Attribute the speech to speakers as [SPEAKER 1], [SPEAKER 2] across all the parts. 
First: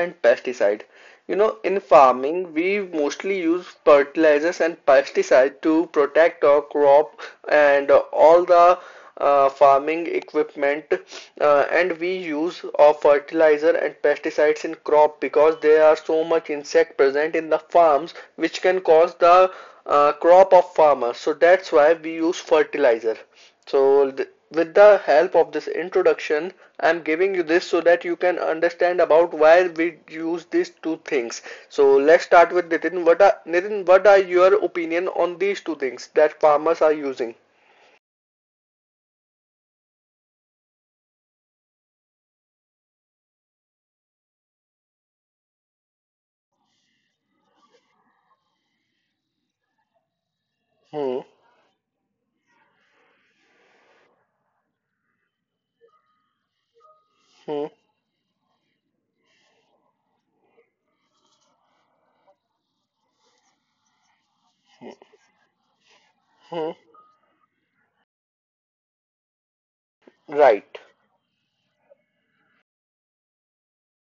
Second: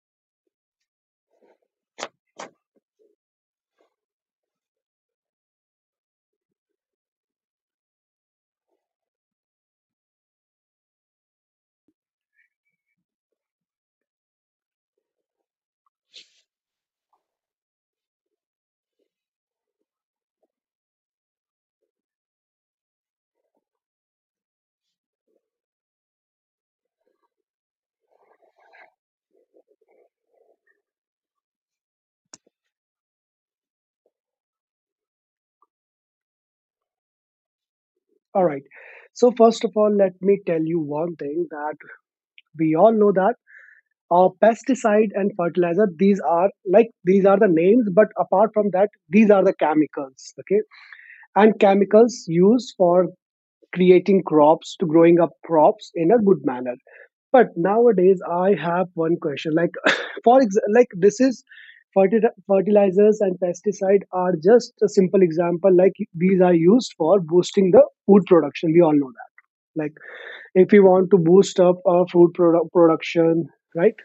[SPEAKER 1] and pesticide. You know, in farming we mostly use fertilizers and pesticide to protect our crop and all the farming equipment. And we use of fertilizer and pesticides in crop because there are so much insect present in the farms which can cause the crop of farmers, so that's why we use fertilizer. With the help of this introduction, I'm giving you this so that you can understand about why we use these two things. So let's start with Nitin. What are your opinion on these two things that farmers are using?
[SPEAKER 2] All right. So first of all, let me tell you one thing that we all know that pesticide and fertilizer these are the names, but apart from that, these are the chemicals. Okay,
[SPEAKER 1] Hmm.
[SPEAKER 2] and chemicals used for creating crops to growing up crops in a good manner. But
[SPEAKER 1] Hmm.
[SPEAKER 2] nowadays, I have one question. Like, like this is fertilizers and pesticide are just a simple example. Like these are
[SPEAKER 1] Hmm.
[SPEAKER 2] used for boosting the food production. We all know that. Like if we
[SPEAKER 1] Right,
[SPEAKER 2] want to boost up our food production, right,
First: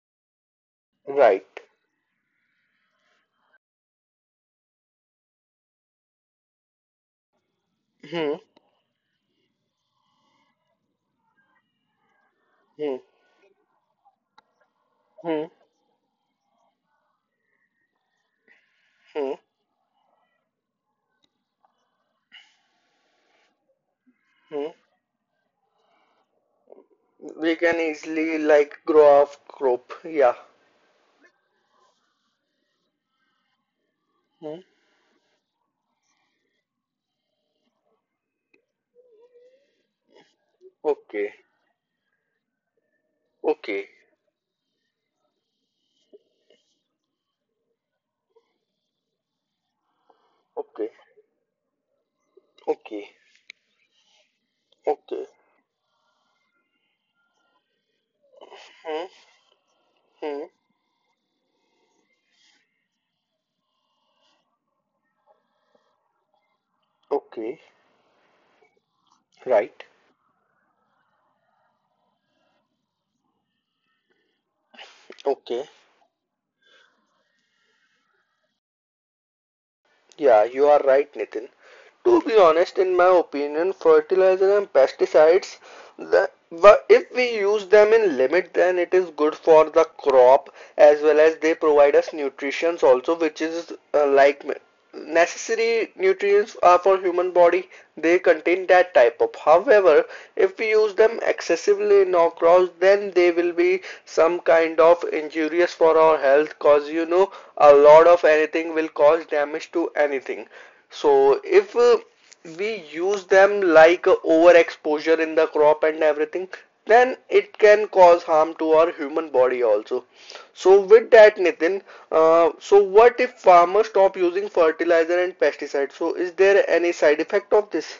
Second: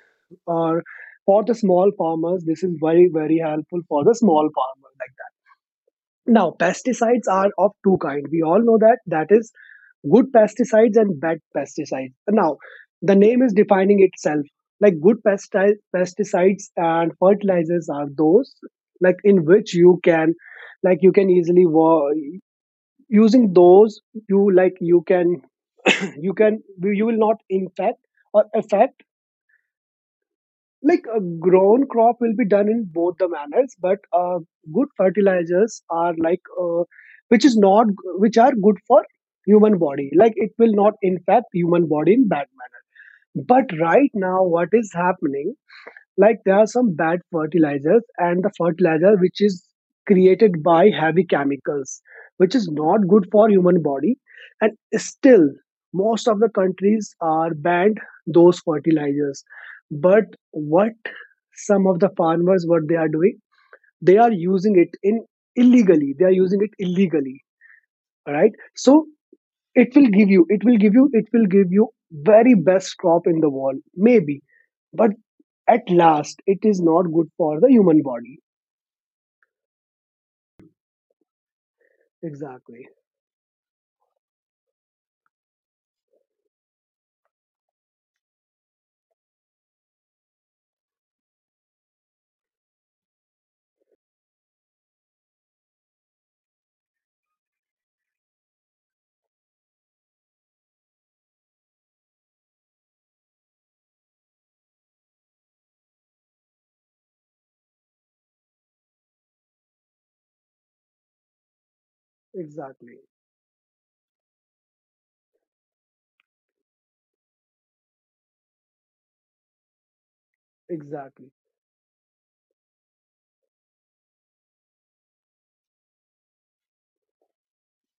[SPEAKER 2] or for
[SPEAKER 1] right.
[SPEAKER 2] the small farmers, this is very very helpful for the small farmer. Like, that now pesticides are of two kind,
[SPEAKER 1] Hmm,
[SPEAKER 2] we all know that, that is good pesticides and bad pesticides. Now
[SPEAKER 1] hmm,
[SPEAKER 2] the name is defining itself. Like good
[SPEAKER 1] hmm,
[SPEAKER 2] pesticides and fertilizers are those like
[SPEAKER 1] hmm,
[SPEAKER 2] in which you can, like you can easily using those, you,
[SPEAKER 1] hmm.
[SPEAKER 2] like you can, you can, you will not
[SPEAKER 1] We can
[SPEAKER 2] impact
[SPEAKER 1] easily
[SPEAKER 2] or
[SPEAKER 1] like
[SPEAKER 2] affect,
[SPEAKER 1] grow off crop. Yeah.
[SPEAKER 2] like a grown crop will be done in both the manners. But
[SPEAKER 1] Hmm.
[SPEAKER 2] good fertilizers are like, which is not, which are good for human body. Like it will not
[SPEAKER 1] Okay,
[SPEAKER 2] impact human body in bad manner. But
[SPEAKER 1] okay,
[SPEAKER 2] right now what is happening, like there are some bad fertilizers and the fertilizer which is created by
[SPEAKER 1] okay,
[SPEAKER 2] heavy chemicals, which is not
[SPEAKER 1] okay,
[SPEAKER 2] good for human body. And
[SPEAKER 1] okay.
[SPEAKER 2] still, most of the countries are banned those
[SPEAKER 1] Hmm,
[SPEAKER 2] fertilizers. But
[SPEAKER 1] hmm.
[SPEAKER 2] what some of the farmers what they are doing, they are using it in illegally. They are using it illegally.
[SPEAKER 1] Okay,
[SPEAKER 2] All right. So
[SPEAKER 1] right.
[SPEAKER 2] it will give you, it will give you, it will give you very best crop in the world, maybe, but
[SPEAKER 1] Okay.
[SPEAKER 2] at last it is not good for the human body.
[SPEAKER 1] Yeah, you are right, Nitin. To be honest,
[SPEAKER 2] Exactly.
[SPEAKER 1] in my opinion, fertilizer and pesticides, the, if we use them in limit, then it is good for the crop, as well as they provide us nutrients also, which is like necessary nutrients are for human body. They contain that type of. However, if we use them excessively in our crops, then they will be some kind of injurious for our health, cause you know a lot of anything will cause damage to anything. So if we
[SPEAKER 2] Exactly.
[SPEAKER 1] use them like a overexposure in the crop and everything, then it can cause harm to our human body also. So with
[SPEAKER 2] Exactly.
[SPEAKER 1] that, Nitin, so what if farmers stop using fertilizer and pesticides? So is there any side effect of this?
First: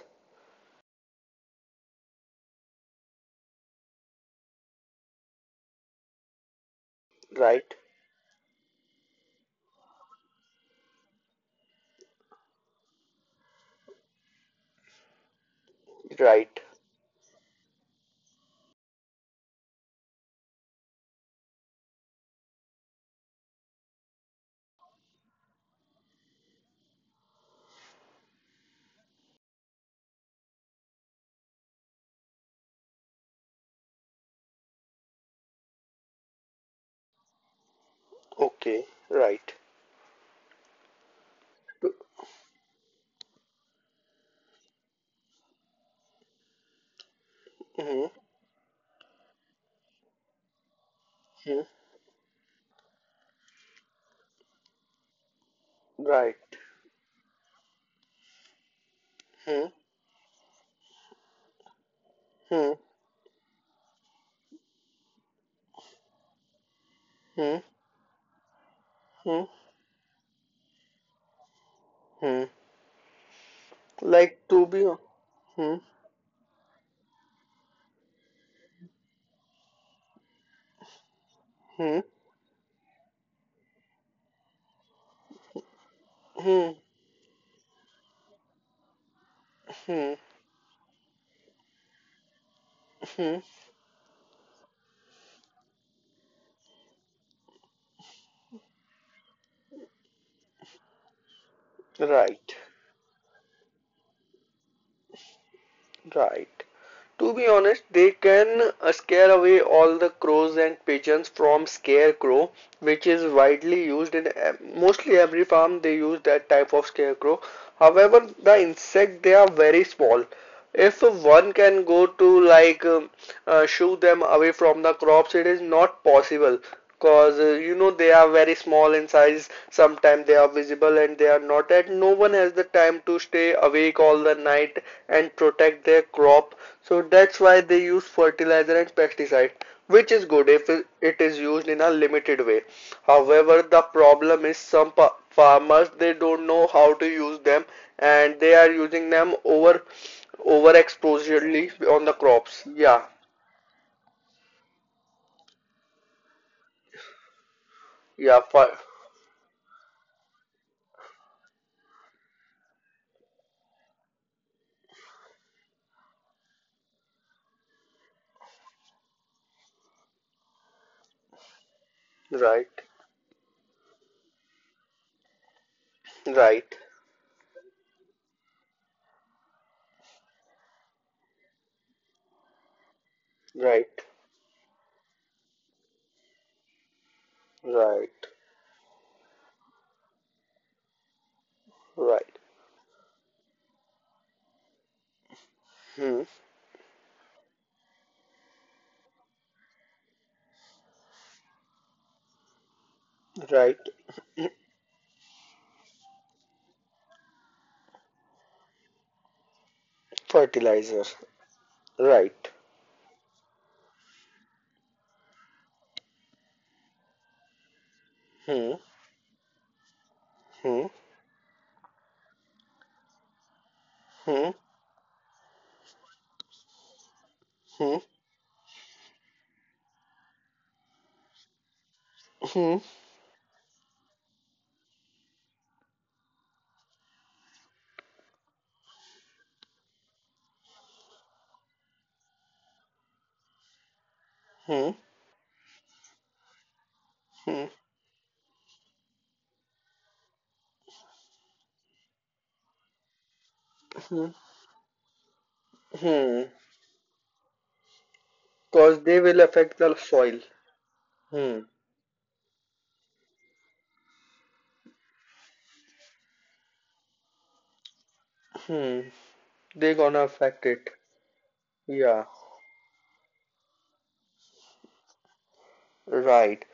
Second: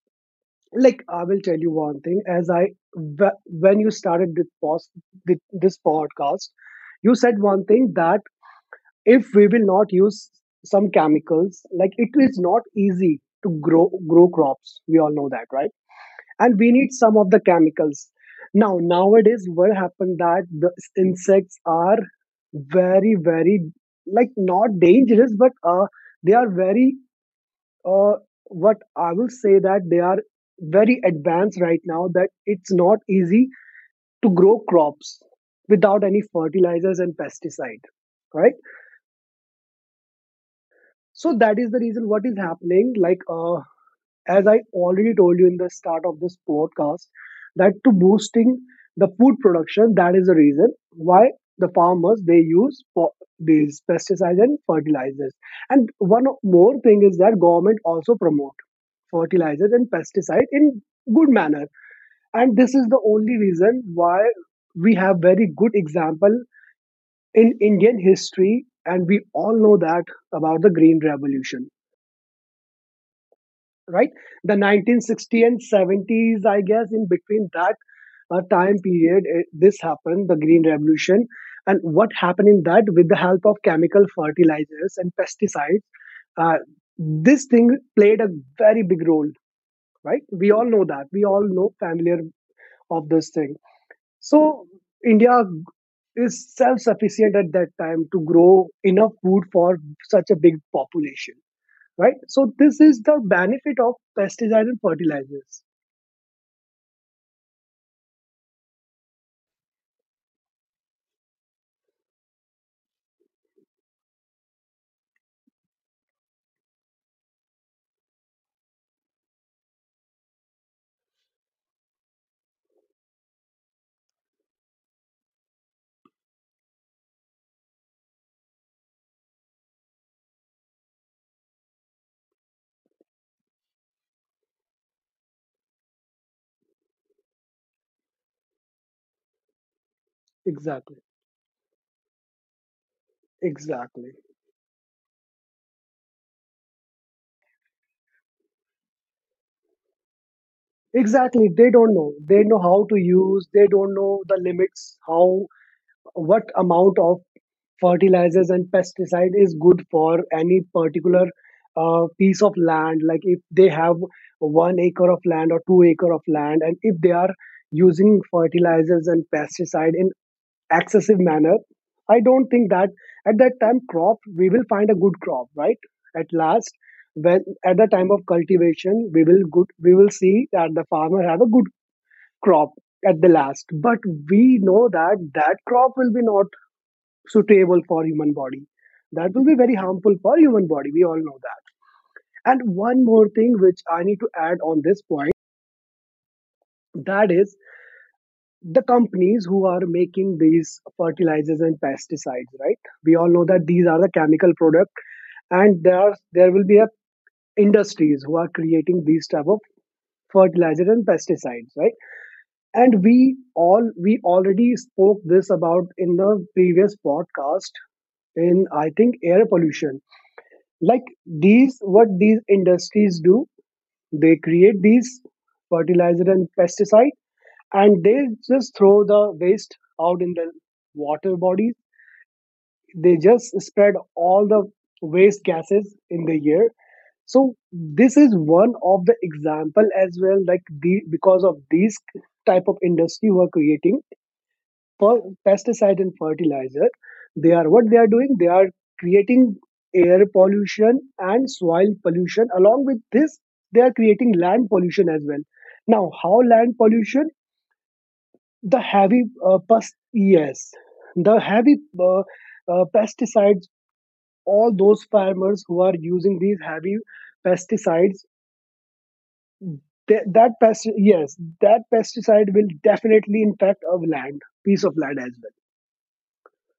[SPEAKER 2] Like, I will tell you one thing. As when you started this this podcast, you said one
[SPEAKER 1] Right,
[SPEAKER 2] thing that if we will not use some chemicals, like it is not easy to grow crops, we all know that, right? And
[SPEAKER 1] right,
[SPEAKER 2] we need some of the chemicals. Now nowadays what happened that the insects are very very, like not dangerous, but they are very, uh what I will say that they are very advanced right now, that it's not easy to grow crops without any fertilizers and pesticide, right?
[SPEAKER 1] okay, right.
[SPEAKER 2] So that is the reason what is happening. Like, as I already told you in the start of this podcast, that to
[SPEAKER 1] Hmm.
[SPEAKER 2] boosting the food production, that is the reason why the
[SPEAKER 1] Hmm.
[SPEAKER 2] farmers they use for these pesticides and fertilizers. And one
[SPEAKER 1] Right.
[SPEAKER 2] more thing is that government also promote
[SPEAKER 1] Hmm.
[SPEAKER 2] fertilizers and pesticide in good manner. And
[SPEAKER 1] Hmm.
[SPEAKER 2] this is the only reason why we have very good example in
[SPEAKER 1] Hmm.
[SPEAKER 2] Indian history, and we
[SPEAKER 1] Hmm.
[SPEAKER 2] all know that about the Green Revolution.
[SPEAKER 1] Hmm.
[SPEAKER 2] Right?
[SPEAKER 1] Like
[SPEAKER 2] The
[SPEAKER 1] to be.
[SPEAKER 2] 1960 and
[SPEAKER 1] Hmm.
[SPEAKER 2] 70s, I guess, in between that time period, it, this happened, the Green Revolution. And
[SPEAKER 1] Hmm.
[SPEAKER 2] what happened in that, with the help of chemical fertilizers and pesticides, uh,
[SPEAKER 1] Hmm.
[SPEAKER 2] this thing played a very big role,
[SPEAKER 1] Hmm.
[SPEAKER 2] right? We all know that. We all know familiar of this
[SPEAKER 1] Hmm.
[SPEAKER 2] thing. So India is self-sufficient at that time to grow enough food for such a big population, right? So
[SPEAKER 1] Right.
[SPEAKER 2] this is the benefit of pesticides and fertilizers.
[SPEAKER 1] Right. To be honest, they can scare away all the crows and pigeons from scarecrow, which is widely used in mostly every farm. They use that type of scarecrow. However, the insect they are very small. If one can go to like shoo them away from the crops, it is not possible because you know they are very small in size. Sometimes they are visible and they are not. And no one has the time to stay awake all the night and protect their crop. So that's why they use fertilizer and pesticide, which is good if
[SPEAKER 2] Exactly,
[SPEAKER 1] it is used in a limited way. However, the
[SPEAKER 2] exactly,
[SPEAKER 1] problem is some farmers, they don't know how to use them, and they are using them over
[SPEAKER 2] exactly. They
[SPEAKER 1] overexposurely
[SPEAKER 2] don't
[SPEAKER 1] on
[SPEAKER 2] know.
[SPEAKER 1] the
[SPEAKER 2] They know
[SPEAKER 1] crops.
[SPEAKER 2] how to
[SPEAKER 1] Yeah,
[SPEAKER 2] use. They don't know the limits. How, what amount of
[SPEAKER 1] yeah,
[SPEAKER 2] fertilizers and
[SPEAKER 1] fi-,
[SPEAKER 2] pesticide is good for any particular piece of land. Like if they have 1 acre of land or 2 acre of land, and if they are using fertilizers and pesticide in excessive manner, I don't think
[SPEAKER 1] right,
[SPEAKER 2] that at that time crop, we will find a good crop, right? At last,
[SPEAKER 1] right,
[SPEAKER 2] when at the time of cultivation, we will good, we will see that the farmer have a good crop at the last.
[SPEAKER 1] right,
[SPEAKER 2] But we know that that crop will be not suitable for
[SPEAKER 1] right,
[SPEAKER 2] human body. That will be very harmful for human body, we all know that.
[SPEAKER 1] right,
[SPEAKER 2] And one more thing which I need to add on this point,
[SPEAKER 1] hmm,
[SPEAKER 2] that is the companies who are making these fertilizers and pesticides, right? We all know that
[SPEAKER 1] right.
[SPEAKER 2] these are the chemical product. And there are, there will be a industries who are creating these type of fertilizer and
[SPEAKER 1] Fertilizer.
[SPEAKER 2] pesticides, right?
[SPEAKER 1] Right.
[SPEAKER 2] And we already spoke this about in the previous podcast, in
[SPEAKER 1] Hmm.
[SPEAKER 2] I think air pollution.
[SPEAKER 1] Hmm.
[SPEAKER 2] Like, these, what these industries do, they
[SPEAKER 1] Hmm.
[SPEAKER 2] create these fertilizer and pesticide, and
[SPEAKER 1] Hmm.
[SPEAKER 2] they just throw the waste out in the water bodies.
[SPEAKER 1] Hmm.
[SPEAKER 2] They just spread all the waste gases in the air. So this is one of the example as well. Like, the because of these type of industry who are creating
[SPEAKER 1] Hmm.
[SPEAKER 2] for pesticide and fertilizer, they are,
[SPEAKER 1] Hmm.
[SPEAKER 2] what they are doing, they are creating air pollution and soil pollution. Along with this, they are
[SPEAKER 1] Hmm.
[SPEAKER 2] creating land pollution as well. Now how
[SPEAKER 1] Hmm.
[SPEAKER 2] land pollution, the
[SPEAKER 1] Cause
[SPEAKER 2] heavy
[SPEAKER 1] they will affect
[SPEAKER 2] pest
[SPEAKER 1] the soil.
[SPEAKER 2] yes the
[SPEAKER 1] Hmm.
[SPEAKER 2] heavy, uh, pesticides, all those farmers who are using these heavy pesticides,
[SPEAKER 1] Hmm. They
[SPEAKER 2] they,
[SPEAKER 1] gonna affect it.
[SPEAKER 2] that
[SPEAKER 1] Yeah.
[SPEAKER 2] pesticide will definitely impact a land, piece of land as
[SPEAKER 1] Right.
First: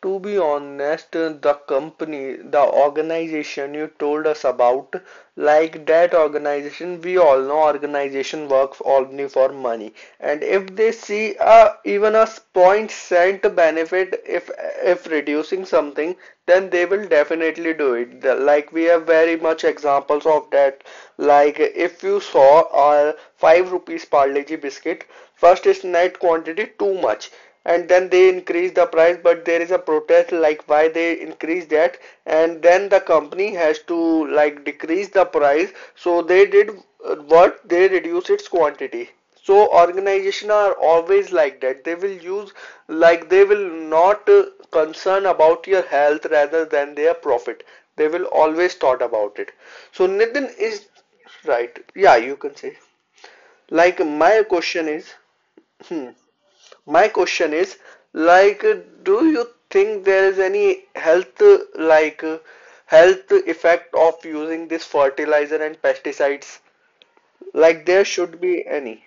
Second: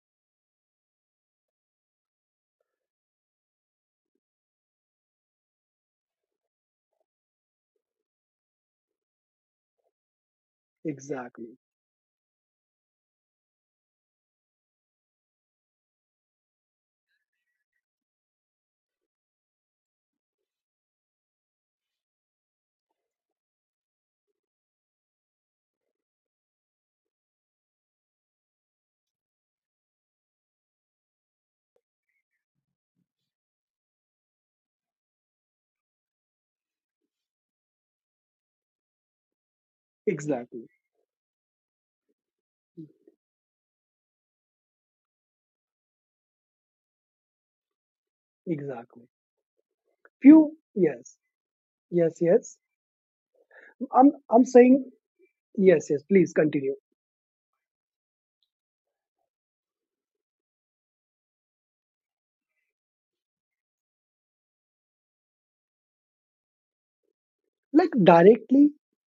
[SPEAKER 1] To be honest, the company, the organization you told us about, like that organization, we all know organization works only for money. And if
[SPEAKER 2] well.
[SPEAKER 1] they see
[SPEAKER 2] Exactly,
[SPEAKER 1] a, even a point cent benefit if reducing something, then they will definitely do it. The- Like we have very much examples of that. Like if you saw a five rupees Parle-G biscuit, first it's net quantity too much, and then they increase the price, but there is a protest like why they increase that, and then the company has to like decrease the price, so they did what they reduce its quantity. So organizations
[SPEAKER 2] exactly.
[SPEAKER 1] are always like that. They will use, like they will not concern about your health rather than their profit. They will always thought
[SPEAKER 2] Exactly.
[SPEAKER 1] about it. So Nitin
[SPEAKER 2] Few,
[SPEAKER 1] is
[SPEAKER 2] yes,
[SPEAKER 1] right,
[SPEAKER 2] yes,
[SPEAKER 1] yeah, you can
[SPEAKER 2] yes.
[SPEAKER 1] say. Like
[SPEAKER 2] I'm,
[SPEAKER 1] my
[SPEAKER 2] I'm
[SPEAKER 1] question
[SPEAKER 2] saying
[SPEAKER 1] is,
[SPEAKER 2] yes, yes.
[SPEAKER 1] hmm,
[SPEAKER 2] Please continue.
[SPEAKER 1] my question is, like, do you think there is any health, like, health effect of using this fertilizer and pesticides? Like,
[SPEAKER 2] Like
[SPEAKER 1] there should be
[SPEAKER 2] directly,
[SPEAKER 1] any.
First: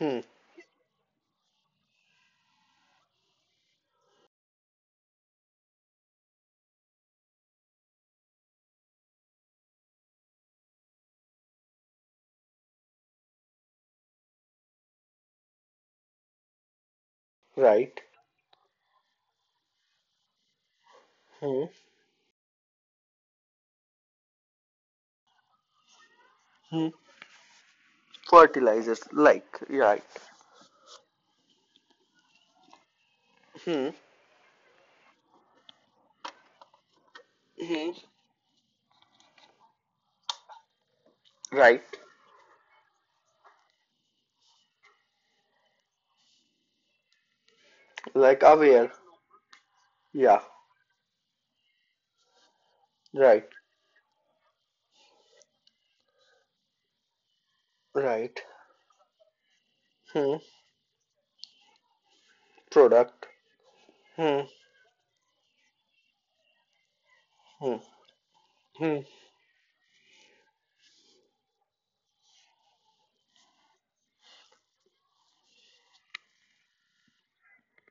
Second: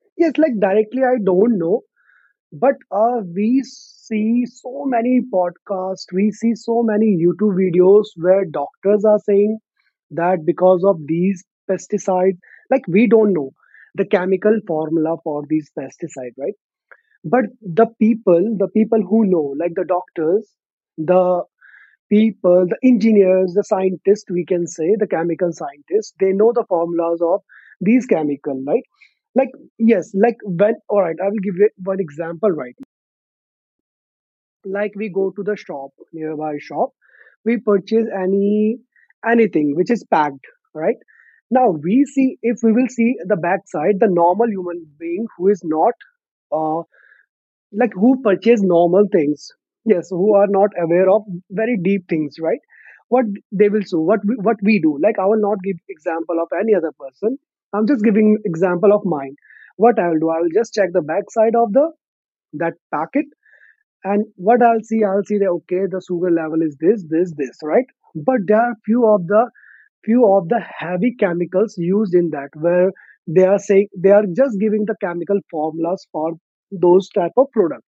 [SPEAKER 1] Hmm.
[SPEAKER 2] yes, like directly. I don't know, but we see so many podcasts. We see so many YouTube videos where doctors are saying that because of these pesticides, like we don't know the chemical formula for these pesticides, right? But the
[SPEAKER 1] Right.
[SPEAKER 2] people, the people who know, like the doctors, the
[SPEAKER 1] Hmm.
[SPEAKER 2] people, the engineers, the scientists, we can say, the chemical scientists, they know the
[SPEAKER 1] Hmm.
[SPEAKER 2] formulas of these chemical, right?
[SPEAKER 1] Fertilizers,
[SPEAKER 2] Like,
[SPEAKER 1] like, right.
[SPEAKER 2] yes, like when, all right, I will give you one example, right.
[SPEAKER 1] Hmm.
[SPEAKER 2] Like we go to the shop, nearby shop, we
[SPEAKER 1] Hmm.
[SPEAKER 2] purchase any, anything which is packed, right? Now
[SPEAKER 1] Right.
[SPEAKER 2] we see, if we will see the backside, the normal human being who is not, uh, like who
[SPEAKER 1] Like
[SPEAKER 2] purchase
[SPEAKER 1] aware.
[SPEAKER 2] normal things, yes, who
[SPEAKER 1] Yeah.
[SPEAKER 2] are not aware of very deep things, right? What
[SPEAKER 1] Right.
[SPEAKER 2] they will do, what we do, like I will not give example of any other person. I'm just
[SPEAKER 1] Right.
[SPEAKER 2] giving example of mine. What I will do,
[SPEAKER 1] Hmm.
[SPEAKER 2] I will just check the back side of the that packet.
[SPEAKER 1] Product.
[SPEAKER 2] And
[SPEAKER 1] Hmm.
[SPEAKER 2] what I'll see, I'll see that, okay, the sugar level is this, this, this,
[SPEAKER 1] Hmm.
[SPEAKER 2] right? But there are
[SPEAKER 1] Hmm.
[SPEAKER 2] few of the heavy chemicals used in that, where they are saying, they are just giving the chemical formulas for those type of products,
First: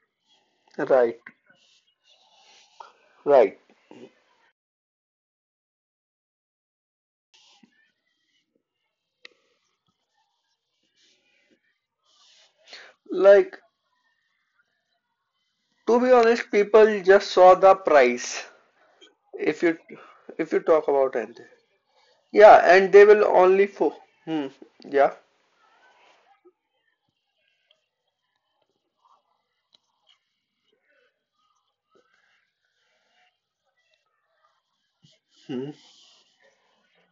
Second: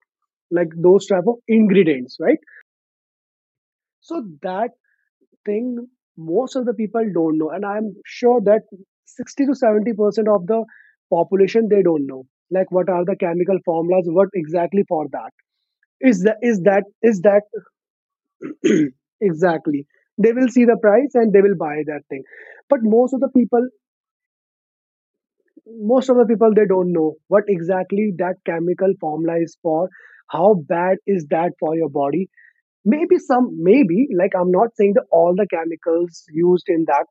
[SPEAKER 2] like those
[SPEAKER 1] Right.
[SPEAKER 2] type of ingredients, right?
[SPEAKER 1] Right.
[SPEAKER 2] So that thing most of the people don't know, and I'm sure that 60 to 70% of the population they don't know. Like, what are the chemical
[SPEAKER 1] Like,
[SPEAKER 2] formulas? What exactly for that?
[SPEAKER 1] to be
[SPEAKER 2] Is that
[SPEAKER 1] honest,
[SPEAKER 2] is that
[SPEAKER 1] people
[SPEAKER 2] is
[SPEAKER 1] just
[SPEAKER 2] that
[SPEAKER 1] saw the price. If you
[SPEAKER 2] exactly? They will
[SPEAKER 1] if you
[SPEAKER 2] see the
[SPEAKER 1] talk
[SPEAKER 2] price
[SPEAKER 1] about,
[SPEAKER 2] and
[SPEAKER 1] and
[SPEAKER 2] they will buy that thing.
[SPEAKER 1] yeah,
[SPEAKER 2] But
[SPEAKER 1] and they
[SPEAKER 2] most of
[SPEAKER 1] will
[SPEAKER 2] the
[SPEAKER 1] only
[SPEAKER 2] people,
[SPEAKER 1] for hmm, yeah,
[SPEAKER 2] most of the people, they don't know what exactly that chemical formula is for. How bad is that for your body? Maybe some, maybe, like I'm not saying that all the
[SPEAKER 1] hmm,
[SPEAKER 2] chemicals used in that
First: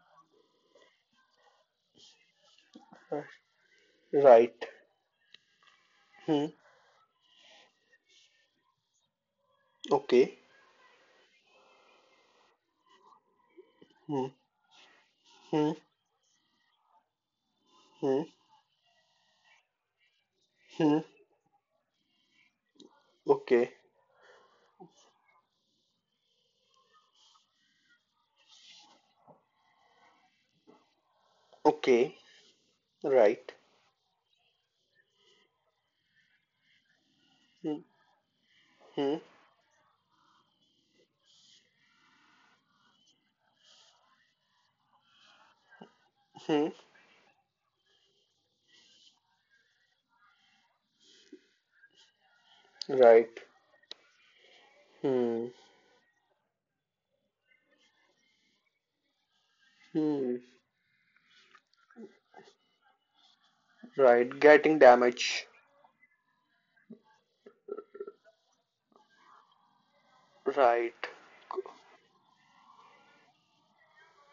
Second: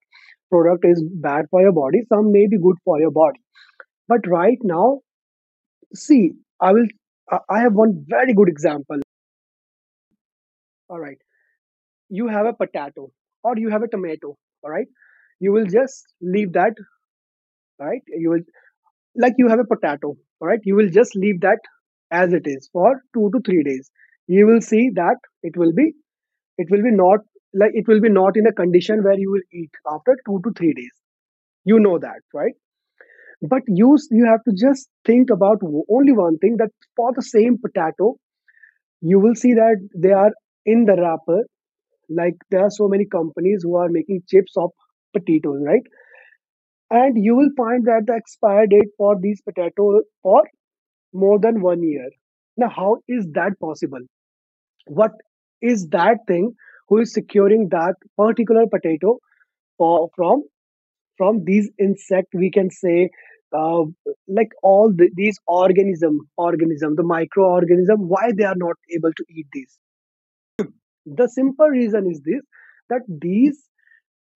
[SPEAKER 2] product is bad for your body, some may be good for your body. But right
[SPEAKER 1] right,
[SPEAKER 2] now, see,
[SPEAKER 1] hmm,
[SPEAKER 2] I will I have one very good example.
[SPEAKER 1] okay,
[SPEAKER 2] All right, you have a potato, or you have a
[SPEAKER 1] hmm,
[SPEAKER 2] tomato, all right? You will
[SPEAKER 1] hmm,
[SPEAKER 2] just leave that, right.
[SPEAKER 1] hmm,
[SPEAKER 2] You will, like, you have a potato, all right, you will
[SPEAKER 1] hmm,
[SPEAKER 2] just leave that as it is for 2 to 3
[SPEAKER 1] okay,
[SPEAKER 2] days. You will see that it will be not like it will be not in a condition where you will eat after 2 to 3 days. You know
[SPEAKER 1] okay,
[SPEAKER 2] that, right?
[SPEAKER 1] right,
[SPEAKER 2] But you have to just think about only one thing that for the same
[SPEAKER 1] hmm,
[SPEAKER 2] potato, you
[SPEAKER 1] hmm,
[SPEAKER 2] will see that they are in the wrapper, like there are so many companies who are making chips of potatoes, right?
[SPEAKER 1] hmm,
[SPEAKER 2] And you will find that the expiry date for these potatoes for more than 1 year. Now how is
[SPEAKER 1] right,
[SPEAKER 2] that possible? What
[SPEAKER 1] hmm,
[SPEAKER 2] is that thing, who is securing that particular potato for,
[SPEAKER 1] hmm,
[SPEAKER 2] from these insect we can say, uh,
[SPEAKER 1] right
[SPEAKER 2] like
[SPEAKER 1] getting
[SPEAKER 2] all the, these
[SPEAKER 1] damage,
[SPEAKER 2] organism organism, the microorganism, why they are not able to eat these?
[SPEAKER 1] right,
[SPEAKER 2] The simple reason is this, that these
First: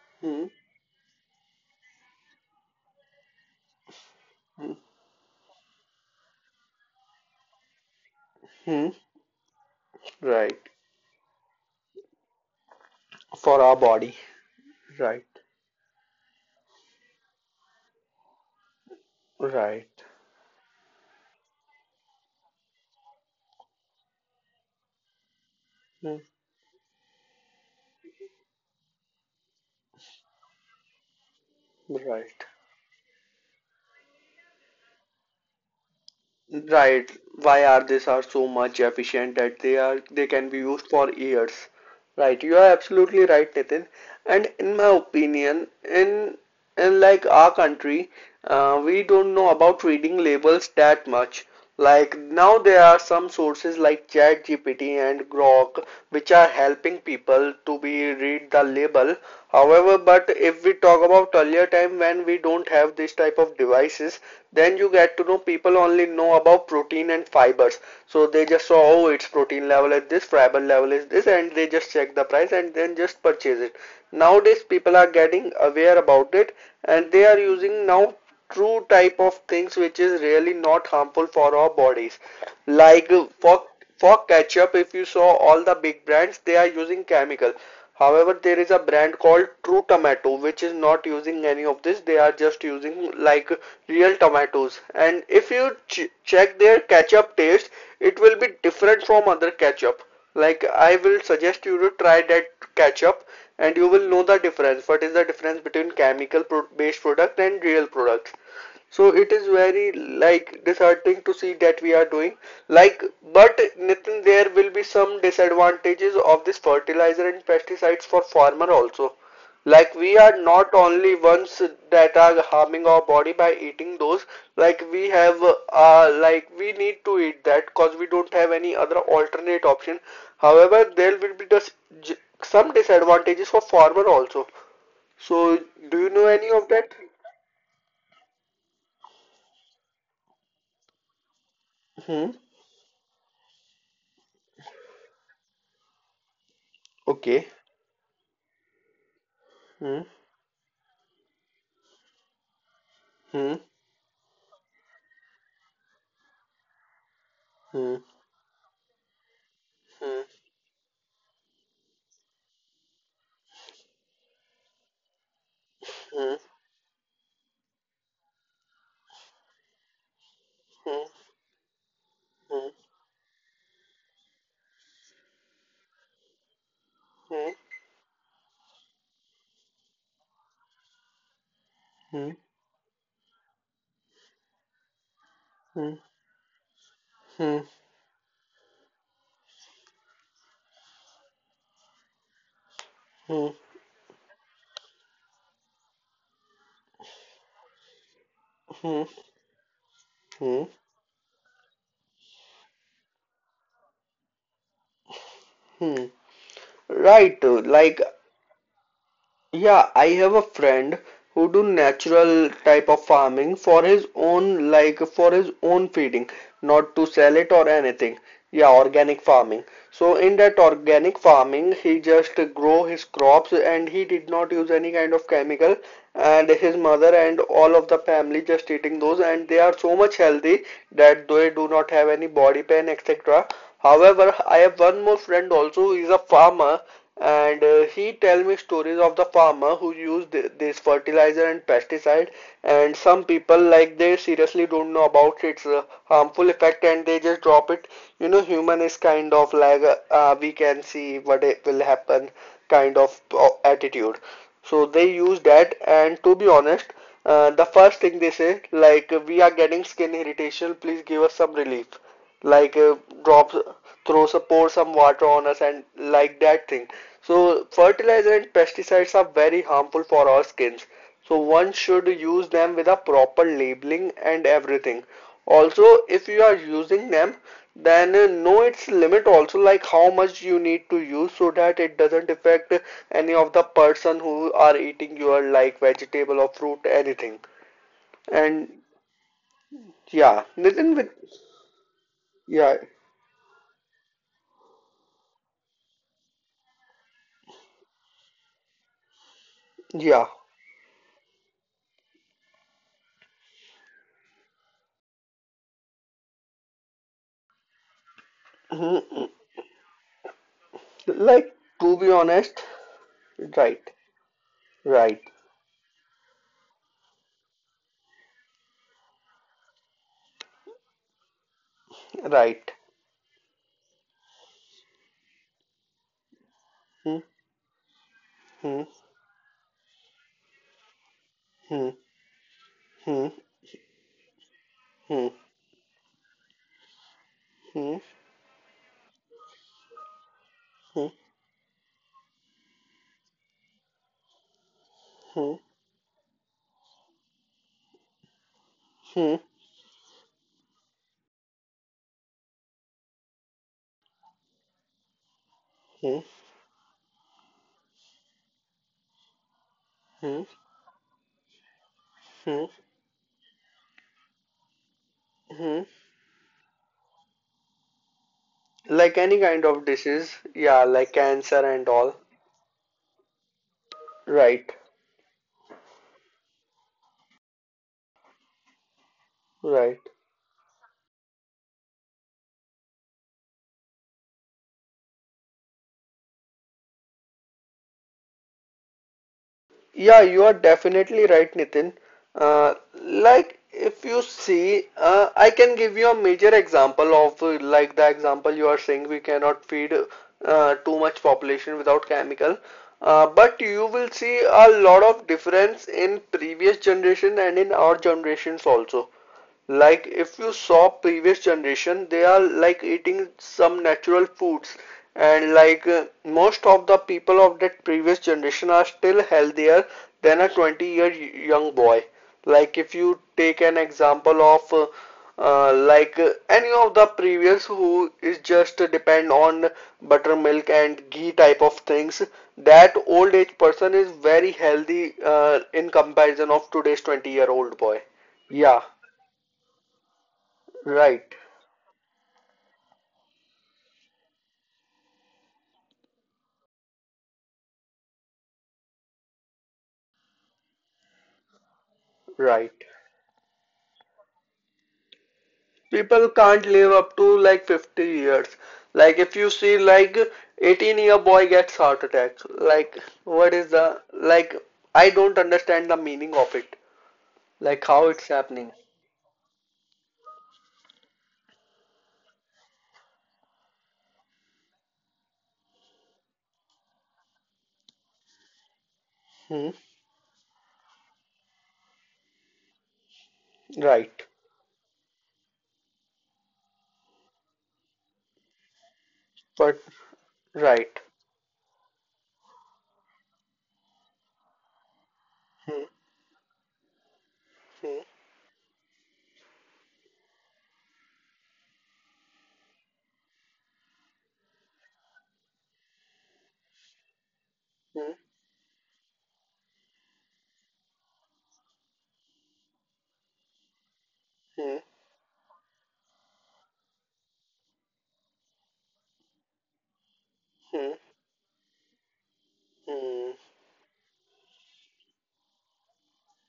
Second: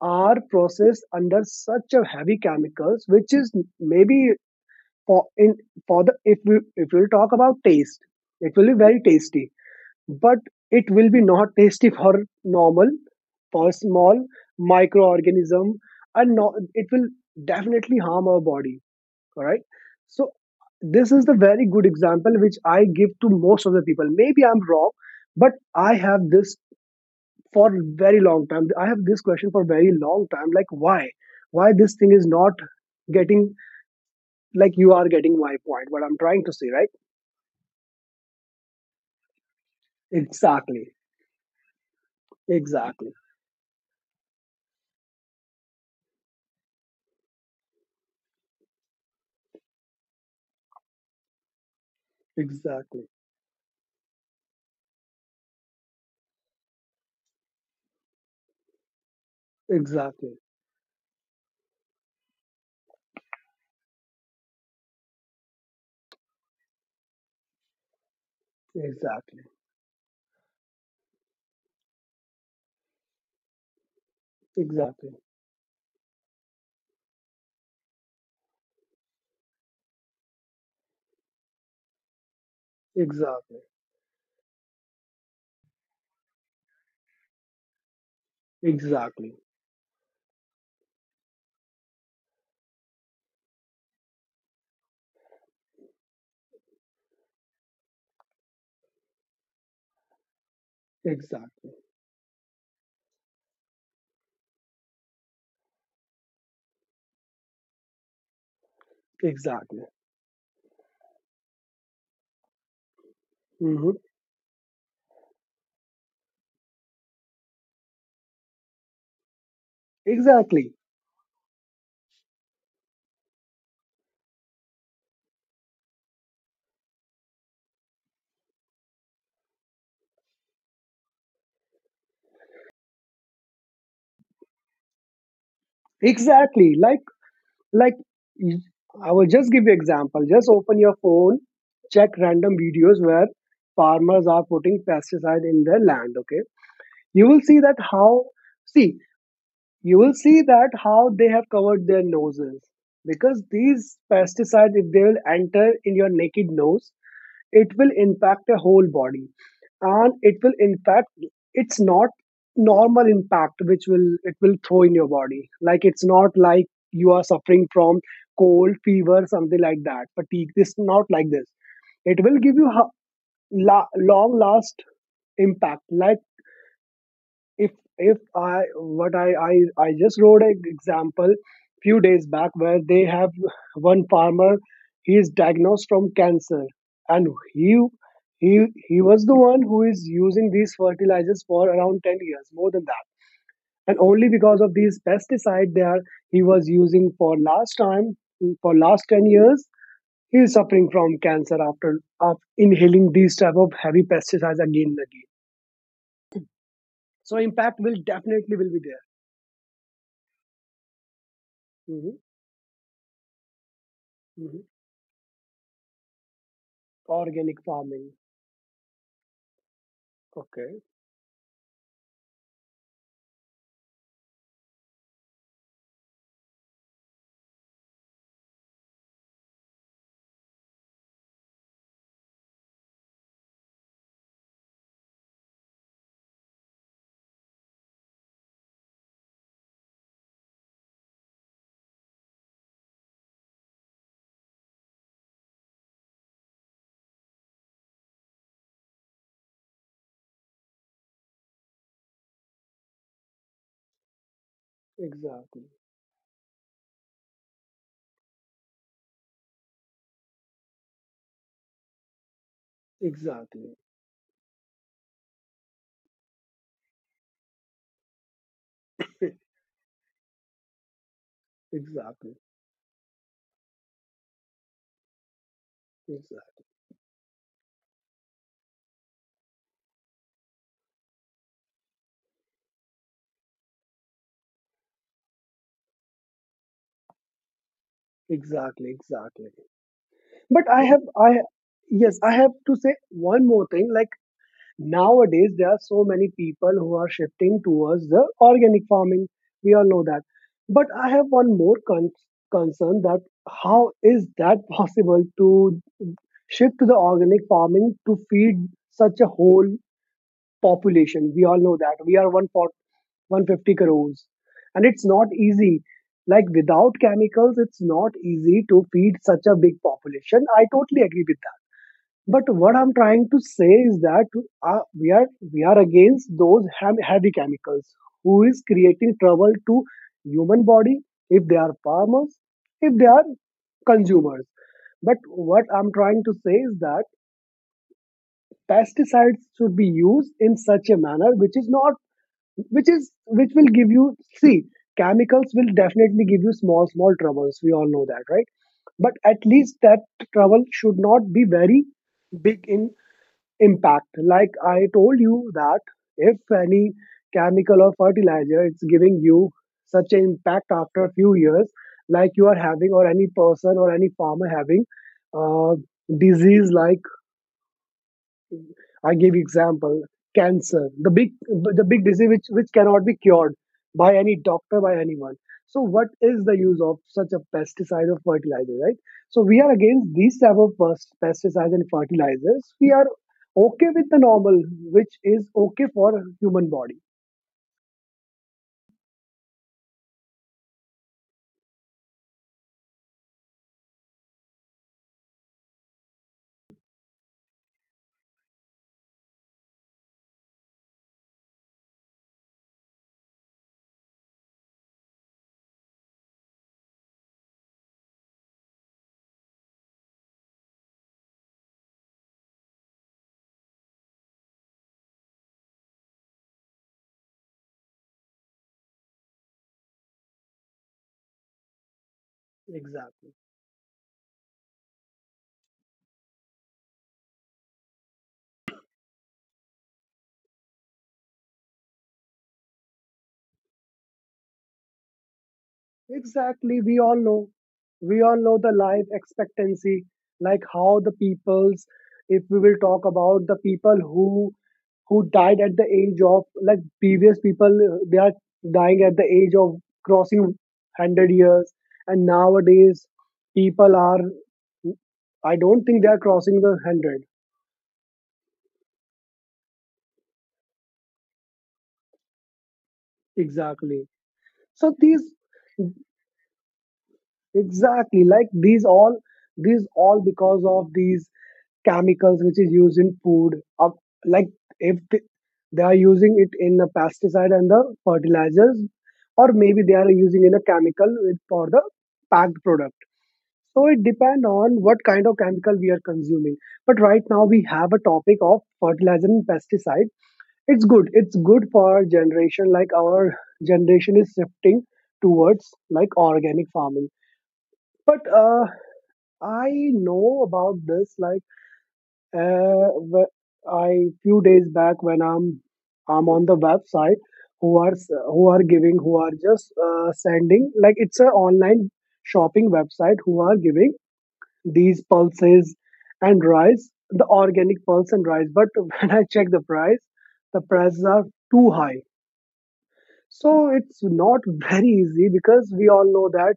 [SPEAKER 2] are
[SPEAKER 1] hmm,
[SPEAKER 2] processed under such a heavy chemicals, which is maybe
[SPEAKER 1] hmm,
[SPEAKER 2] for in for the, if we talk about taste, it will be
[SPEAKER 1] hmm,
[SPEAKER 2] very tasty, but
[SPEAKER 1] right,
[SPEAKER 2] it will be not tasty for normal,
[SPEAKER 1] for
[SPEAKER 2] for
[SPEAKER 1] our body,
[SPEAKER 2] small
[SPEAKER 1] right,
[SPEAKER 2] microorganism. And no, it will definitely harm our body, all right?
[SPEAKER 1] right,
[SPEAKER 2] So this is the very good example which I give to most of the people. Maybe I'm wrong, but I
[SPEAKER 1] hmm,
[SPEAKER 2] have this for very long time. I have this question for very long time. Like, why this thing is
[SPEAKER 1] right.
[SPEAKER 2] not getting, like, you are getting my point, what I'm trying to say, right?
[SPEAKER 1] Right. Why are these are so much efficient that they are they can be used
[SPEAKER 2] Exactly,
[SPEAKER 1] for years. Right. You are
[SPEAKER 2] exactly,
[SPEAKER 1] absolutely right, Nitin. And in my opinion, in unlike our country, we don't know about reading labels that much. Like now, there are
[SPEAKER 2] exactly,
[SPEAKER 1] some sources like ChatGPT and Grok which are helping people to be read the label. However, but
[SPEAKER 2] exactly.
[SPEAKER 1] if we talk about earlier time when we don't have this type of devices, then you get to know people only know about protein and fibers. So they just saw, oh, its
[SPEAKER 2] Exactly.
[SPEAKER 1] protein level is this, fiber level is this, and they just check the price and then just purchase it. Nowadays people are
[SPEAKER 2] Exactly.
[SPEAKER 1] getting aware about it, and they are using now true type of things which is really not harmful for our bodies. Like
[SPEAKER 2] Exactly.
[SPEAKER 1] for ketchup, if you saw all the big brands they are using chemical. However, there is a brand
[SPEAKER 2] Exactly.
[SPEAKER 1] called true tomato which is not using any of this. They are just using like real tomatoes, and if you ch- check their ketchup taste, it will be different from other ketchup. Like I will suggest
[SPEAKER 2] Exactly.
[SPEAKER 1] you to try that ketchup, and you will know the difference. What is the difference between chemical pro based product and real products? So it is
[SPEAKER 2] Exactly.
[SPEAKER 1] very like disheartening to see that we are doing. Like but
[SPEAKER 2] Hmm.
[SPEAKER 1] Nitin, there will be some disadvantages of this fertilizer and pesticides for farmer also. Like we are
[SPEAKER 2] Exactly.
[SPEAKER 1] not only ones that are harming our body by eating those. Like we have like we need to eat that because we don't have any other alternate option. However, there will be just some disadvantages for farmer also. So, do you know any of
[SPEAKER 2] Exactly.
[SPEAKER 1] that?
[SPEAKER 2] Like y- I will just give you example. Just open your phone, check
[SPEAKER 1] Hmm.
[SPEAKER 2] random videos where farmers are putting pesticide in their land. Okay. You will
[SPEAKER 1] Okay.
[SPEAKER 2] see that how. See, you
[SPEAKER 1] Hmm.
[SPEAKER 2] will see that how they have covered their noses, because
[SPEAKER 1] Hmm.
[SPEAKER 2] these pesticides, if they will enter in your naked nose, it will
[SPEAKER 1] Hmm.
[SPEAKER 2] impact your whole body, and
[SPEAKER 1] Hmm.
[SPEAKER 2] it will impact, it's not normal impact which will, it will throw in your body. Like, it's not
[SPEAKER 1] Hmm.
[SPEAKER 2] like you are suffering from cold, fever, something like that, fatigue. This not like this. It will give you
[SPEAKER 1] Hmm.
[SPEAKER 2] long last impact, like
[SPEAKER 1] Hmm.
[SPEAKER 2] if if I what I just wrote an example few
[SPEAKER 1] Hmm.
[SPEAKER 2] days
[SPEAKER 1] Hmm.
[SPEAKER 2] back where they have one farmer. He is diagnosed
[SPEAKER 1] Hmm.
[SPEAKER 2] from cancer, and
[SPEAKER 1] Hmm.
[SPEAKER 2] he he he was the one who is using these fertilizers for around 10 years, more than that. And only because of these pesticide they are, he was using for last time, for last
[SPEAKER 1] Hmm.
[SPEAKER 2] 10 years, he is
[SPEAKER 1] Hmm.
[SPEAKER 2] suffering from cancer after inhaling these type of heavy pesticides again and again.
[SPEAKER 1] Hmm.
[SPEAKER 2] So
[SPEAKER 1] Right,
[SPEAKER 2] impact will
[SPEAKER 1] like,
[SPEAKER 2] definitely will be there.
[SPEAKER 1] yeah, I have a friend who do
[SPEAKER 2] Mm-hmm.
[SPEAKER 1] natural type of farming for his
[SPEAKER 2] Hmm.
[SPEAKER 1] own, like for his own feeding, not to sell it
[SPEAKER 2] Organic
[SPEAKER 1] or
[SPEAKER 2] farming.
[SPEAKER 1] anything. Yeah, organic farming. So in that
[SPEAKER 2] Okay,
[SPEAKER 1] organic farming, he just grow his crops and he did not use any kind of chemical, and his mother and all of the family just eating those, and they are so much healthy that they do not have any body pain etc. However, I have one more friend also who is a farmer, and he tell me stories of the farmer who use th this fertilizer and pesticide, and some people like they seriously don't know about its harmful effect, and they just drop it. You know, human is kind of like we can see what it will happen kind of attitude. So they use
[SPEAKER 2] exactly,
[SPEAKER 1] that, and to be honest, the first thing they say, like we are getting skin irritation, please give us some relief, like drops,
[SPEAKER 2] exactly,
[SPEAKER 1] throws a pour some water on us and like that thing. So fertilizer and pesticides are
[SPEAKER 2] e-
[SPEAKER 1] very harmful for our skins, so one should
[SPEAKER 2] exactly,
[SPEAKER 1] use them with a proper labeling and everything. Also, if you are
[SPEAKER 2] exactly,
[SPEAKER 1] using them, then know its limit also, like how much you need to use so that it doesn't affect any of the person who are eating your like vegetable or fruit anything. And
[SPEAKER 2] exactly, exactly.
[SPEAKER 1] yeah
[SPEAKER 2] But I
[SPEAKER 1] Nitin
[SPEAKER 2] have,
[SPEAKER 1] with
[SPEAKER 2] I yes, I have to
[SPEAKER 1] yeah,
[SPEAKER 2] say one more thing. Like, nowadays, there are so many people who are shifting towards the organic farming. We all know that.
[SPEAKER 1] yeah.
[SPEAKER 2] But I have one more concern that how is that possible to shift to the organic farming to feed
[SPEAKER 1] Mhm.
[SPEAKER 2] such a whole population? We all
[SPEAKER 1] Like,
[SPEAKER 2] know that
[SPEAKER 1] to
[SPEAKER 2] we
[SPEAKER 1] be
[SPEAKER 2] are one
[SPEAKER 1] honest,
[SPEAKER 2] 150
[SPEAKER 1] right,
[SPEAKER 2] crores. And it's
[SPEAKER 1] right,
[SPEAKER 2] not easy. Like, without chemicals, it's not easy to feed such a big population. I totally agree with that. But
[SPEAKER 1] right.
[SPEAKER 2] what I'm trying to say is that uh, we are we are against those
[SPEAKER 1] Hmm,
[SPEAKER 2] heavy chemicals who is
[SPEAKER 1] hmm,
[SPEAKER 2] creating trouble to human body, if they are
[SPEAKER 1] hmm,
[SPEAKER 2] farmers, if they are
[SPEAKER 1] hmm,
[SPEAKER 2] consumers. But
[SPEAKER 1] hmm,
[SPEAKER 2] what I'm trying to say is that
[SPEAKER 1] hmm,
[SPEAKER 2] pesticides should be used in such a
[SPEAKER 1] hmm, hmm,
[SPEAKER 2] manner which is not which is which will give you, see, chemicals
[SPEAKER 1] hmm,
[SPEAKER 2] will definitely give you small troubles, we all know that, right? But at least that trouble should not be very big in impact, like I told you that
[SPEAKER 1] hmm,
[SPEAKER 2] if any chemical or fertilizer it's giving you such an
[SPEAKER 1] hmm,
[SPEAKER 2] impact after a few years, like you are
[SPEAKER 1] hmm,
[SPEAKER 2] having, or any person or any farmer having, uh,
[SPEAKER 1] hmm.
[SPEAKER 2] disease, like, I
[SPEAKER 1] Like
[SPEAKER 2] give
[SPEAKER 1] any kind of
[SPEAKER 2] example,
[SPEAKER 1] disease, yeah,
[SPEAKER 2] cancer, the
[SPEAKER 1] like
[SPEAKER 2] big
[SPEAKER 1] cancer
[SPEAKER 2] the
[SPEAKER 1] and
[SPEAKER 2] big
[SPEAKER 1] all.
[SPEAKER 2] disease which cannot be cured by any
[SPEAKER 1] Right,
[SPEAKER 2] doctor, by anyone. So what is the use of such a pesticide or fertilizer, right? So we are
[SPEAKER 1] right.
[SPEAKER 2] against these type of pesticides and fertilizers. We are okay with the normal, which is okay for human body.
[SPEAKER 1] Yeah, you are definitely right, Nitin. Uh, like if you see, I can give you a major example of like the example you are saying we cannot feed too much population without chemical. But you will see a lot of difference in previous generation and in our generations also. Like if you saw previous generation, they are like eating some natural foods, and like most of the people of that previous generation are still healthier than a 20-year young boy. Like if you
[SPEAKER 2] Exactly.
[SPEAKER 1] take an example of like any of the previous who is just depend on buttermilk and ghee type of things, that old age person is very healthy in comparison of
[SPEAKER 2] Exactly, we
[SPEAKER 1] today's
[SPEAKER 2] all
[SPEAKER 1] 20
[SPEAKER 2] know.
[SPEAKER 1] year old boy.
[SPEAKER 2] We all know the
[SPEAKER 1] Yeah.
[SPEAKER 2] life expectancy, like how the
[SPEAKER 1] Right,
[SPEAKER 2] peoples, if we will talk about the people who died at the age of like previous people, they are dying at the age of crossing 100 years, and
[SPEAKER 1] right.
[SPEAKER 2] nowadays people are, I don't think they are
[SPEAKER 1] People
[SPEAKER 2] crossing
[SPEAKER 1] can't
[SPEAKER 2] the
[SPEAKER 1] live up
[SPEAKER 2] 100.
[SPEAKER 1] to like 50 years. Like if you see like 18-year boy gets heart attack. Like what is the
[SPEAKER 2] Exactly.
[SPEAKER 1] like
[SPEAKER 2] So
[SPEAKER 1] I
[SPEAKER 2] these,
[SPEAKER 1] don't understand the meaning of it. Like how
[SPEAKER 2] exactly,
[SPEAKER 1] it's
[SPEAKER 2] like
[SPEAKER 1] happening.
[SPEAKER 2] these all because of these chemicals which is used in food of, like, if they are using it in a pesticide and the fertilizers, or
[SPEAKER 1] Hmm.
[SPEAKER 2] maybe they are using in a chemical for the packed product. So it
[SPEAKER 1] Right.
[SPEAKER 2] depends on what kind of chemical we are consuming. But right now we have a topic of fertilizer and
[SPEAKER 1] But
[SPEAKER 2] pesticide. it's
[SPEAKER 1] right.
[SPEAKER 2] good it's good for our generation. Like, our generation is shifting towards,
[SPEAKER 1] Hmm.
[SPEAKER 2] like, organic farming.
[SPEAKER 1] Hmm.
[SPEAKER 2] But I know about this. Like, uh, wh- I few days back when I'm on the website who are
[SPEAKER 1] Hmm.
[SPEAKER 2] who are giving, who are just sending, like, it's an online shopping website who are giving
[SPEAKER 1] Hmm.
[SPEAKER 2] these pulses and rice, the organic pulse and rice. But when I check the price, the
[SPEAKER 1] Hmm.
[SPEAKER 2] prices are too high.
[SPEAKER 1] Hmm.
[SPEAKER 2] So it's not very easy, because we all know that,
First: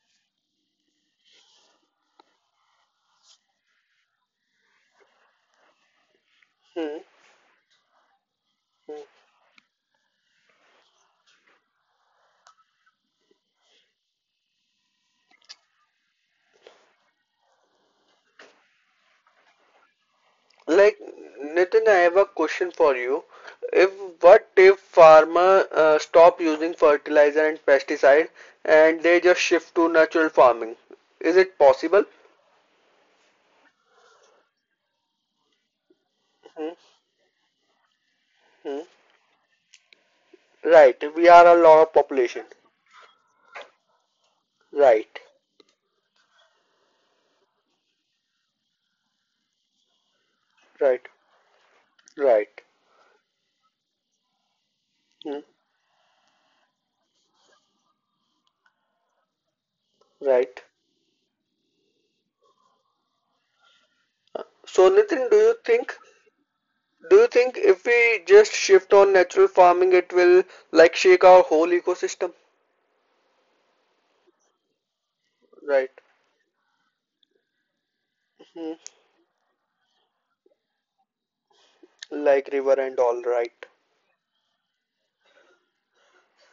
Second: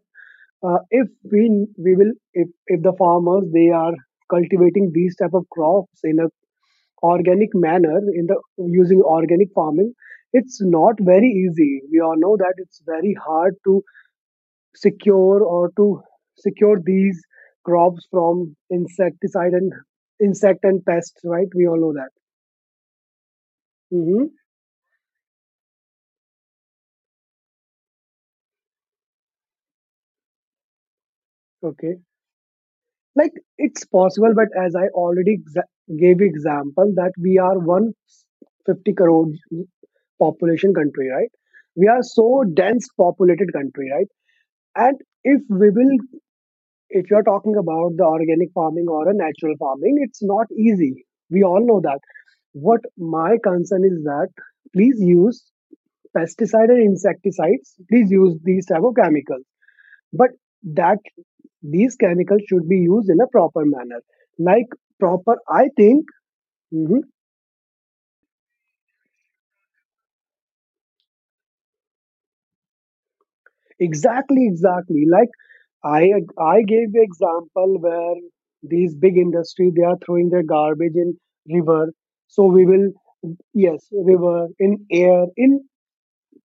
[SPEAKER 2] if we will if the farmers they are cultivating these type of crops in a
[SPEAKER 1] Hmm.
[SPEAKER 2] organic manner, in the using
[SPEAKER 1] Hmm.
[SPEAKER 2] organic farming, it's not very easy. We all know that. It's very hard to secure or to secure these crops from insecticide and insect and
[SPEAKER 1] Like
[SPEAKER 2] pests, right? We all
[SPEAKER 1] Nitin,
[SPEAKER 2] know
[SPEAKER 1] I
[SPEAKER 2] that.
[SPEAKER 1] have a question for you. If
[SPEAKER 2] Hmm.
[SPEAKER 1] what if farmer stop using fertilizer and pesticide and they just shift to natural farming? Is it
[SPEAKER 2] Okay.
[SPEAKER 1] possible?
[SPEAKER 2] Like, it's possible, but as I already gave
[SPEAKER 1] Hmm.
[SPEAKER 2] example that we are
[SPEAKER 1] Hmm.
[SPEAKER 2] 150 crore population
[SPEAKER 1] Right,
[SPEAKER 2] country,
[SPEAKER 1] we
[SPEAKER 2] right?
[SPEAKER 1] are a lot
[SPEAKER 2] We
[SPEAKER 1] of
[SPEAKER 2] are so
[SPEAKER 1] population.
[SPEAKER 2] dense populated country, right? And
[SPEAKER 1] Right,
[SPEAKER 2] if we will if you're talking about the organic farming or a natural farming, it's not
[SPEAKER 1] right,
[SPEAKER 2] easy. We all know that.
[SPEAKER 1] right,
[SPEAKER 2] What my concern is that please
[SPEAKER 1] hmm,
[SPEAKER 2] use pesticide and insecticides. Please use these type of chemicals, but
[SPEAKER 1] right.
[SPEAKER 2] that these chemicals should be used in a proper manner. Like,
[SPEAKER 1] So Nitin,
[SPEAKER 2] proper, I think. Mhm.
[SPEAKER 1] do you think if we just shift on natural farming, it will like shake our whole ecosystem?
[SPEAKER 2] Exactly, exactly. Like,
[SPEAKER 1] Right.
[SPEAKER 2] I I gave the example where
[SPEAKER 1] Hmm.
[SPEAKER 2] these big industry they are throwing their garbage in river. So
[SPEAKER 1] Like
[SPEAKER 2] we
[SPEAKER 1] river
[SPEAKER 2] will,
[SPEAKER 1] and all, right,
[SPEAKER 2] yes, river, in air, in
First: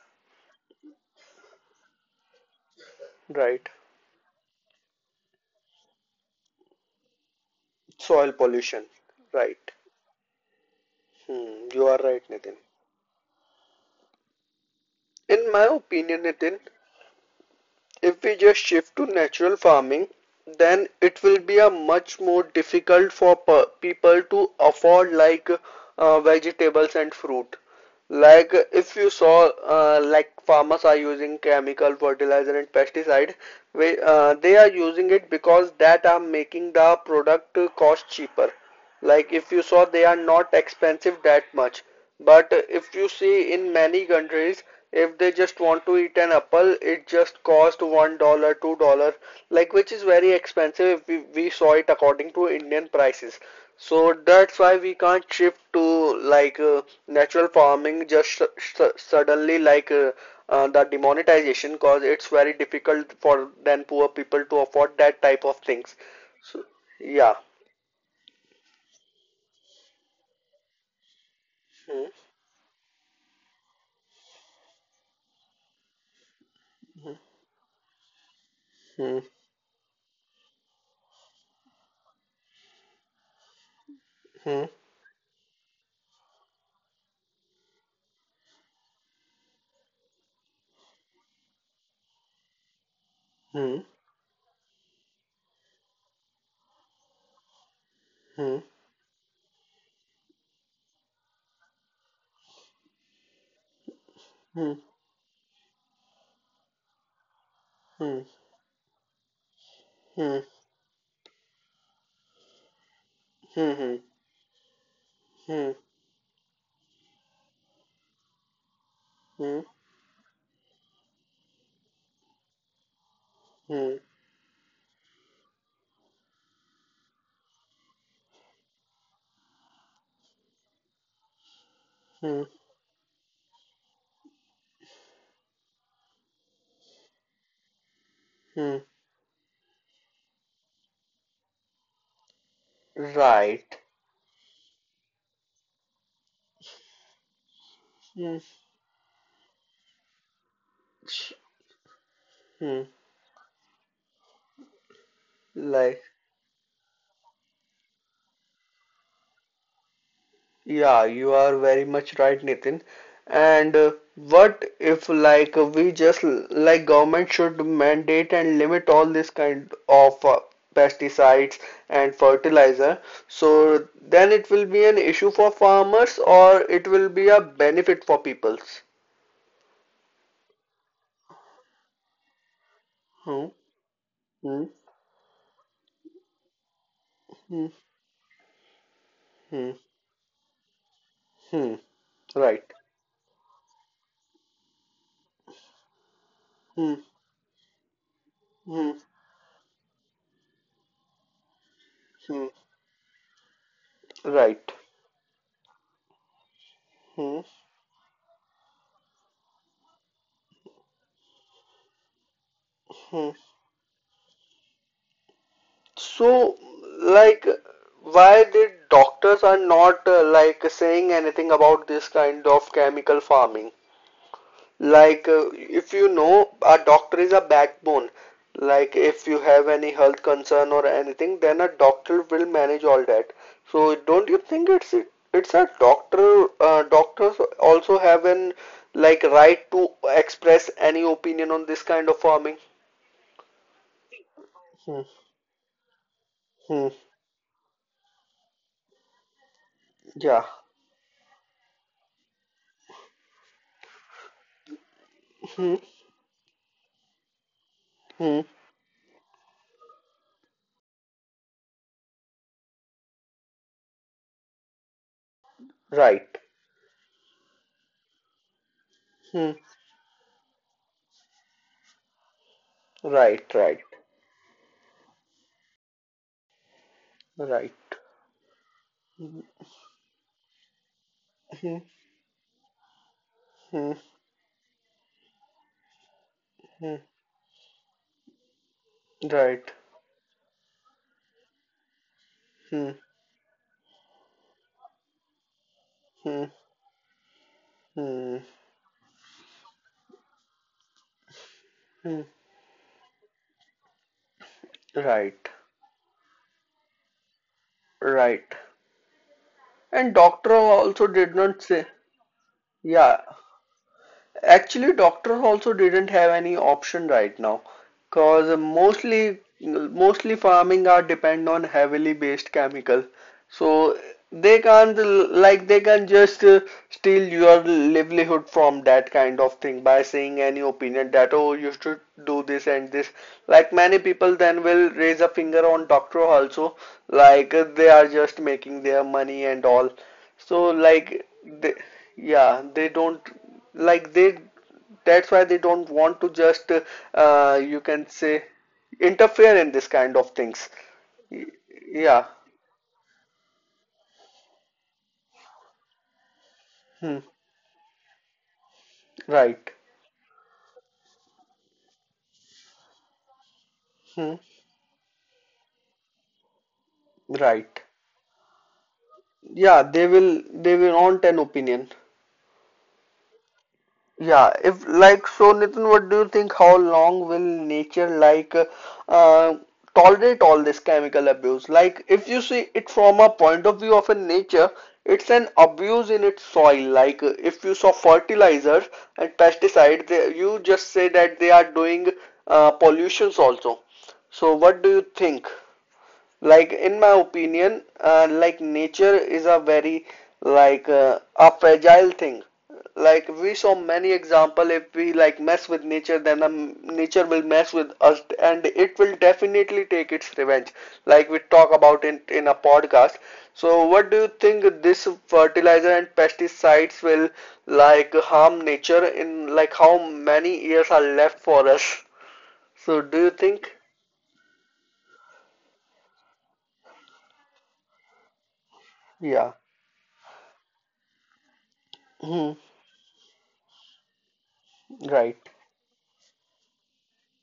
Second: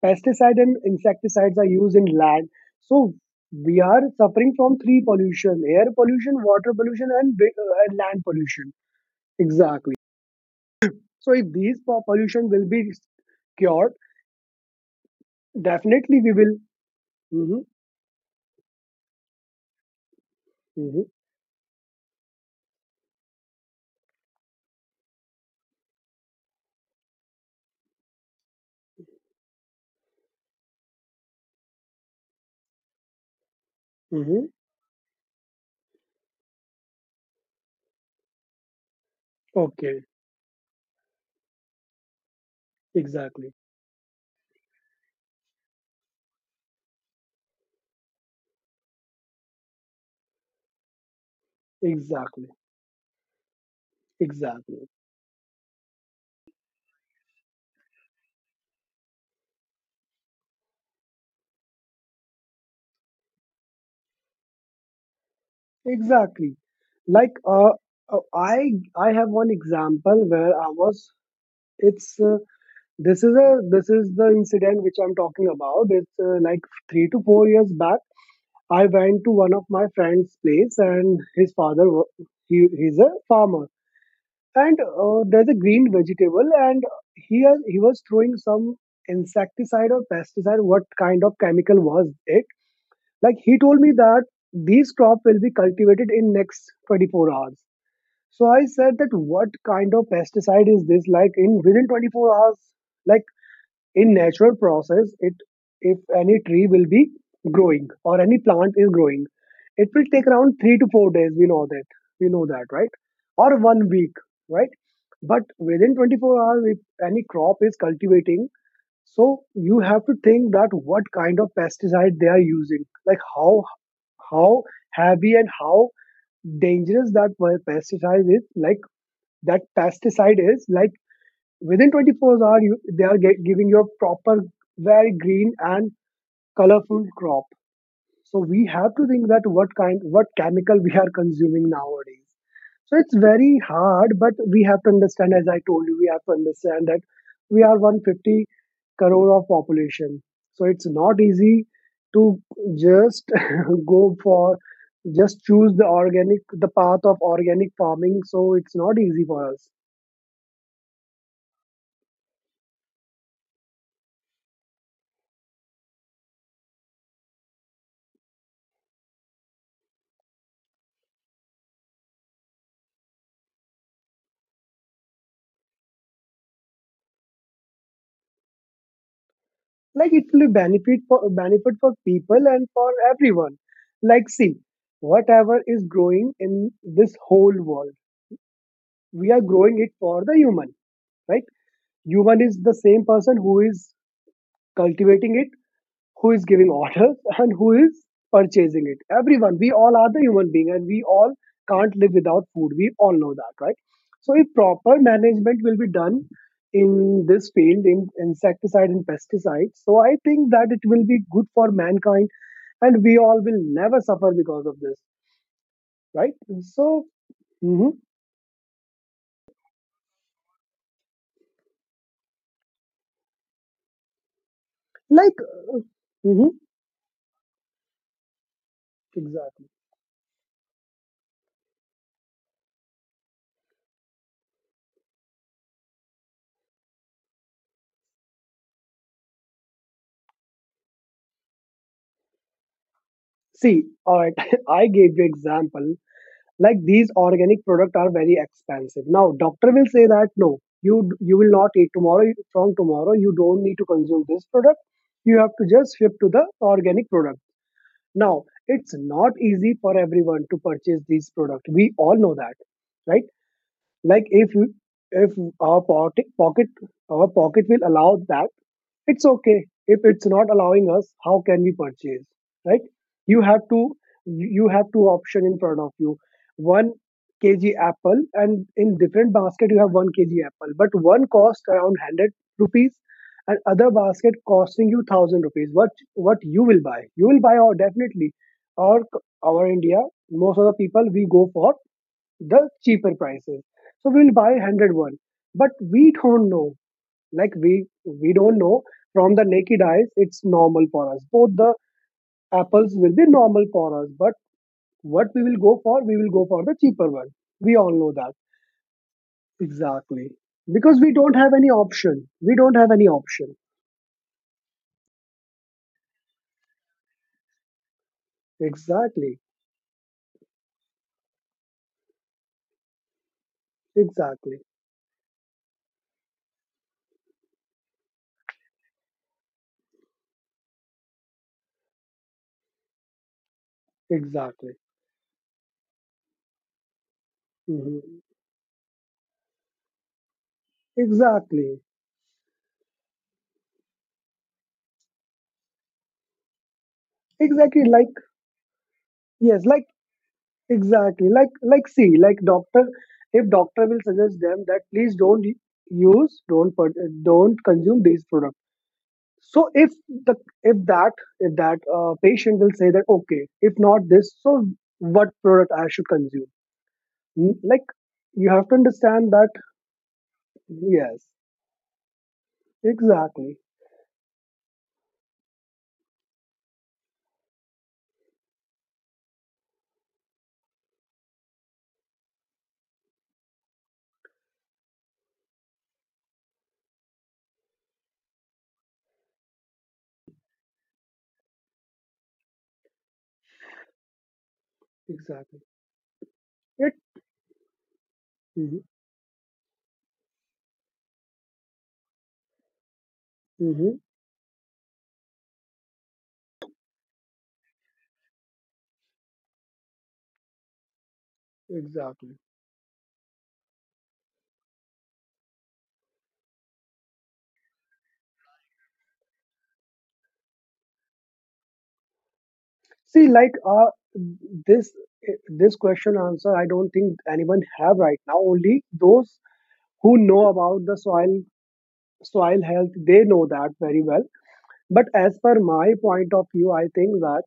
[SPEAKER 2] pesticide and insecticides are used in land. So
[SPEAKER 1] right.
[SPEAKER 2] we are suffering from three pollution: air pollution, water pollution, and land
[SPEAKER 1] Soil
[SPEAKER 2] pollution.
[SPEAKER 1] pollution, right?
[SPEAKER 2] Exactly. So if
[SPEAKER 1] Hmm,
[SPEAKER 2] these
[SPEAKER 1] you are right,
[SPEAKER 2] pollution
[SPEAKER 1] Nitin.
[SPEAKER 2] will be cured,
[SPEAKER 1] In my
[SPEAKER 2] definitely
[SPEAKER 1] opinion,
[SPEAKER 2] we will.
[SPEAKER 1] Nitin,
[SPEAKER 2] Hmm.
[SPEAKER 1] if we just shift to natural farming, then
[SPEAKER 2] Hmm.
[SPEAKER 1] it will be a much more difficult for per people to afford like vegetables and fruit. Like if you saw, like farmers are using chemical fertilizer and pesticide,
[SPEAKER 2] Hmm.
[SPEAKER 1] they are using it because that are making the product cost cheaper. Like if you saw, they
[SPEAKER 2] Okay.
[SPEAKER 1] are not expensive that much. But if you see
[SPEAKER 2] Exactly.
[SPEAKER 1] in many countries, if they just want to eat an apple, it just cost $1, $2, like which is very expensive if we saw it according to
[SPEAKER 2] Exactly.
[SPEAKER 1] Indian prices. So that's why
[SPEAKER 2] Exactly.
[SPEAKER 1] we can't shift to like natural farming just suddenly like the demonetization because it's very difficult for then poor people to afford that type of things.
[SPEAKER 2] Exactly.
[SPEAKER 1] So yeah.
[SPEAKER 2] Like uh, I I have one example where I was.
[SPEAKER 1] Hmm.
[SPEAKER 2] It's this is the incident which I'm talking about. It's like 3 to 4 years back. I
[SPEAKER 1] Hmm.
[SPEAKER 2] went to one of my friend's place, and his father he's a farmer,
[SPEAKER 1] Hmm.
[SPEAKER 2] and there's a green vegetable, and he was throwing some insecticide or pesticide. What kind of chemical was it? Like he
[SPEAKER 1] Hmm.
[SPEAKER 2] told me that these crop will be cultivated in next 24 hours. So
[SPEAKER 1] Hmm.
[SPEAKER 2] I said that what kind of pesticide is this? Like, in within 24 hours, like in natural
[SPEAKER 1] Hmm.
[SPEAKER 2] process, it if any tree will be growing or
[SPEAKER 1] Hmm.
[SPEAKER 2] any plant is growing, it will take
[SPEAKER 1] Hmm.
[SPEAKER 2] around 3 to 4 days. We know that. We know that, right? Or
[SPEAKER 1] Hmm.
[SPEAKER 2] one
[SPEAKER 1] Hmm.
[SPEAKER 2] week, right? But
[SPEAKER 1] Hmm.
[SPEAKER 2] within 24 hours, if any crop is cultivating, so you have to think that what kind of pesticide they are using, like how
[SPEAKER 1] Hmm.
[SPEAKER 2] how heavy and how dangerous that pesticide is like that pesticide is like within 24
[SPEAKER 1] Hmm.
[SPEAKER 2] hours they are giving you a proper, very green and colorful crop. So we
[SPEAKER 1] Hmm.
[SPEAKER 2] have to think that what chemical we are consuming nowadays. So it's very
[SPEAKER 1] Right.
[SPEAKER 2] hard, but we have to understand, as I told you, we have to understand that we are 150
[SPEAKER 1] Hmm.
[SPEAKER 2] crore of population. So it's not easy to
[SPEAKER 1] Hmm.
[SPEAKER 2] just go for just choose
[SPEAKER 1] Like,
[SPEAKER 2] the path of organic farming. So it's not easy for us.
[SPEAKER 1] yeah, you are very much right, Nitin. And what if, like, we just like government should mandate and limit all this kind of pesticides and fertilizer? So then it will be an issue for farmers, or it will be a benefit for peoples.
[SPEAKER 2] Like, it will be benefit for people and for
[SPEAKER 1] Hmm.
[SPEAKER 2] everyone. Like, see,
[SPEAKER 1] Hmm.
[SPEAKER 2] whatever is growing in this whole
[SPEAKER 1] Hmm.
[SPEAKER 2] world, we are
[SPEAKER 1] Hmm.
[SPEAKER 2] growing it for the human, right?
[SPEAKER 1] Hmm.
[SPEAKER 2] Human is
[SPEAKER 1] Right.
[SPEAKER 2] the same person who is cultivating it, who is giving
[SPEAKER 1] Hmm.
[SPEAKER 2] orders and who is purchasing
[SPEAKER 1] Hmm.
[SPEAKER 2] it. Everyone, we all are the human being, and we all can't live without
[SPEAKER 1] Hmm.
[SPEAKER 2] food, we all know that, right? So if
[SPEAKER 1] Right.
[SPEAKER 2] proper management will be done in
[SPEAKER 1] Hmm.
[SPEAKER 2] this field, in insecticide and pesticides, so I think that it will be good for mankind and we
[SPEAKER 1] Hmm.
[SPEAKER 2] all will never suffer because of this. Right.
[SPEAKER 1] So,
[SPEAKER 2] So
[SPEAKER 1] like,
[SPEAKER 2] mhm,
[SPEAKER 1] why did doctors are not like saying anything about this kind of chemical farming? Like,
[SPEAKER 2] like,
[SPEAKER 1] if you
[SPEAKER 2] mhm,
[SPEAKER 1] know, a doctor is a backbone. Like, if you
[SPEAKER 2] exactly,
[SPEAKER 1] have any health concern or anything, then a doctor will manage all that. So, don't you think it's a doctor? Doctors also have an like right to express any opinion on this kind of farming.
[SPEAKER 2] see, all right, I
[SPEAKER 1] Hmm.
[SPEAKER 2] gave you example. Like,
[SPEAKER 1] Hmm.
[SPEAKER 2] these organic products are very expensive. Now doctor will say that no,
[SPEAKER 1] Yeah.
[SPEAKER 2] you will not eat tomorrow, from tomorrow you don't need to consume this product, you have to
[SPEAKER 1] Hmm.
[SPEAKER 2] just shift to the organic product. Now
[SPEAKER 1] Hmm.
[SPEAKER 2] it's not easy for everyone to purchase these products, we all know that, right? Like, if our pocket
[SPEAKER 1] Right.
[SPEAKER 2] pocket our pocket will allow that, it's
[SPEAKER 1] Hmm.
[SPEAKER 2] okay. If it's not allowing us, how can we purchase? Right? You
[SPEAKER 1] Right.
[SPEAKER 2] have to
[SPEAKER 1] Right.
[SPEAKER 2] you have two option in front of you. 1 kg
[SPEAKER 1] Right.
[SPEAKER 2] apple, and in different
[SPEAKER 1] Hmm.
[SPEAKER 2] basket you have 1 kg apple, but one cost
[SPEAKER 1] Hmm.
[SPEAKER 2] around 100 rupees and other
[SPEAKER 1] Hmm.
[SPEAKER 2] basket costing you 1,000 rupees. What you will buy?
[SPEAKER 1] Hmm.
[SPEAKER 2] You will buy, or definitely, or our
[SPEAKER 1] Right.
[SPEAKER 2] India, most of the people we go for the
[SPEAKER 1] Hmm.
[SPEAKER 2] cheaper prices. So we'll buy 101, but we don't
[SPEAKER 1] Hmm.
[SPEAKER 2] know. Like, we
[SPEAKER 1] Hmm.
[SPEAKER 2] don't know from the naked eyes. It's normal for us. Both the
[SPEAKER 1] Hmm.
[SPEAKER 2] apples will be normal for us. But what we
[SPEAKER 1] Right.
[SPEAKER 2] will go for, we will go for the cheaper one. We all know that.
[SPEAKER 1] Right. And
[SPEAKER 2] Exactly,
[SPEAKER 1] doctor
[SPEAKER 2] because
[SPEAKER 1] also
[SPEAKER 2] we don't
[SPEAKER 1] did
[SPEAKER 2] have
[SPEAKER 1] not
[SPEAKER 2] any
[SPEAKER 1] say,
[SPEAKER 2] option. We don't have any
[SPEAKER 1] yeah,
[SPEAKER 2] option.
[SPEAKER 1] actually doctor also didn't have any option right now because
[SPEAKER 2] Exactly,
[SPEAKER 1] mostly farming are depend on heavily based chemical, so
[SPEAKER 2] exactly,
[SPEAKER 1] they can't like they can just steal your livelihood from that kind of thing by saying any opinion that oh you should do this and this. Like many people then
[SPEAKER 2] exactly.
[SPEAKER 1] will raise a finger on doctor also like they are
[SPEAKER 2] Mhm.
[SPEAKER 1] just making their money and all. So like they
[SPEAKER 2] Exactly,
[SPEAKER 1] yeah they don't like they that's why they don't want to just
[SPEAKER 2] exactly.
[SPEAKER 1] you
[SPEAKER 2] Like,
[SPEAKER 1] can say interfere
[SPEAKER 2] yes,
[SPEAKER 1] in
[SPEAKER 2] like,
[SPEAKER 1] this kind of things.
[SPEAKER 2] exactly, like
[SPEAKER 1] Y-
[SPEAKER 2] like see,
[SPEAKER 1] Yeah.
[SPEAKER 2] like, doctor, if doctor will suggest them that please don't use, don't
[SPEAKER 1] Hmm.
[SPEAKER 2] don't consume these products. So
[SPEAKER 1] Right.
[SPEAKER 2] the if that if that patient will say that okay, if not this,
[SPEAKER 1] Hmm.
[SPEAKER 2] so what product I should consume. Mm, like,
[SPEAKER 1] Right.
[SPEAKER 2] you have to understand that,
[SPEAKER 1] Yeah, they will
[SPEAKER 2] yes,
[SPEAKER 1] want an opinion.
[SPEAKER 2] exactly,
[SPEAKER 1] Yeah, if like so, Nitin, what do you think? How long will nature like uh, tolerate all this chemical abuse? Like, if you see it from a point of view of a nature, it's an abuse in its soil. Like, if you saw fertilizers and pesticides, they, you just say that they are doing pollutions also. So, what do you think?
[SPEAKER 2] exactly.
[SPEAKER 1] Like
[SPEAKER 2] It,
[SPEAKER 1] in my opinion like
[SPEAKER 2] hmm,
[SPEAKER 1] nature is a very like a fragile thing. Like we saw
[SPEAKER 2] hmm,
[SPEAKER 1] many example, if we like mess with nature then nature will mess with us and it will definitely take its revenge, like we talk about in
[SPEAKER 2] exactly,
[SPEAKER 1] a podcast. So what do you think this fertilizer and pesticides will like harm nature in like how many years are left for us, so
[SPEAKER 2] see,
[SPEAKER 1] do you
[SPEAKER 2] like
[SPEAKER 1] think?
[SPEAKER 2] this eh, this question answer I don't think anyone have right now, only those
[SPEAKER 1] Yeah.
[SPEAKER 2] who know about the soil
[SPEAKER 1] Hmm.
[SPEAKER 2] soil health, they know that very well. But as
[SPEAKER 1] Right.
[SPEAKER 2] per my point of view I think that,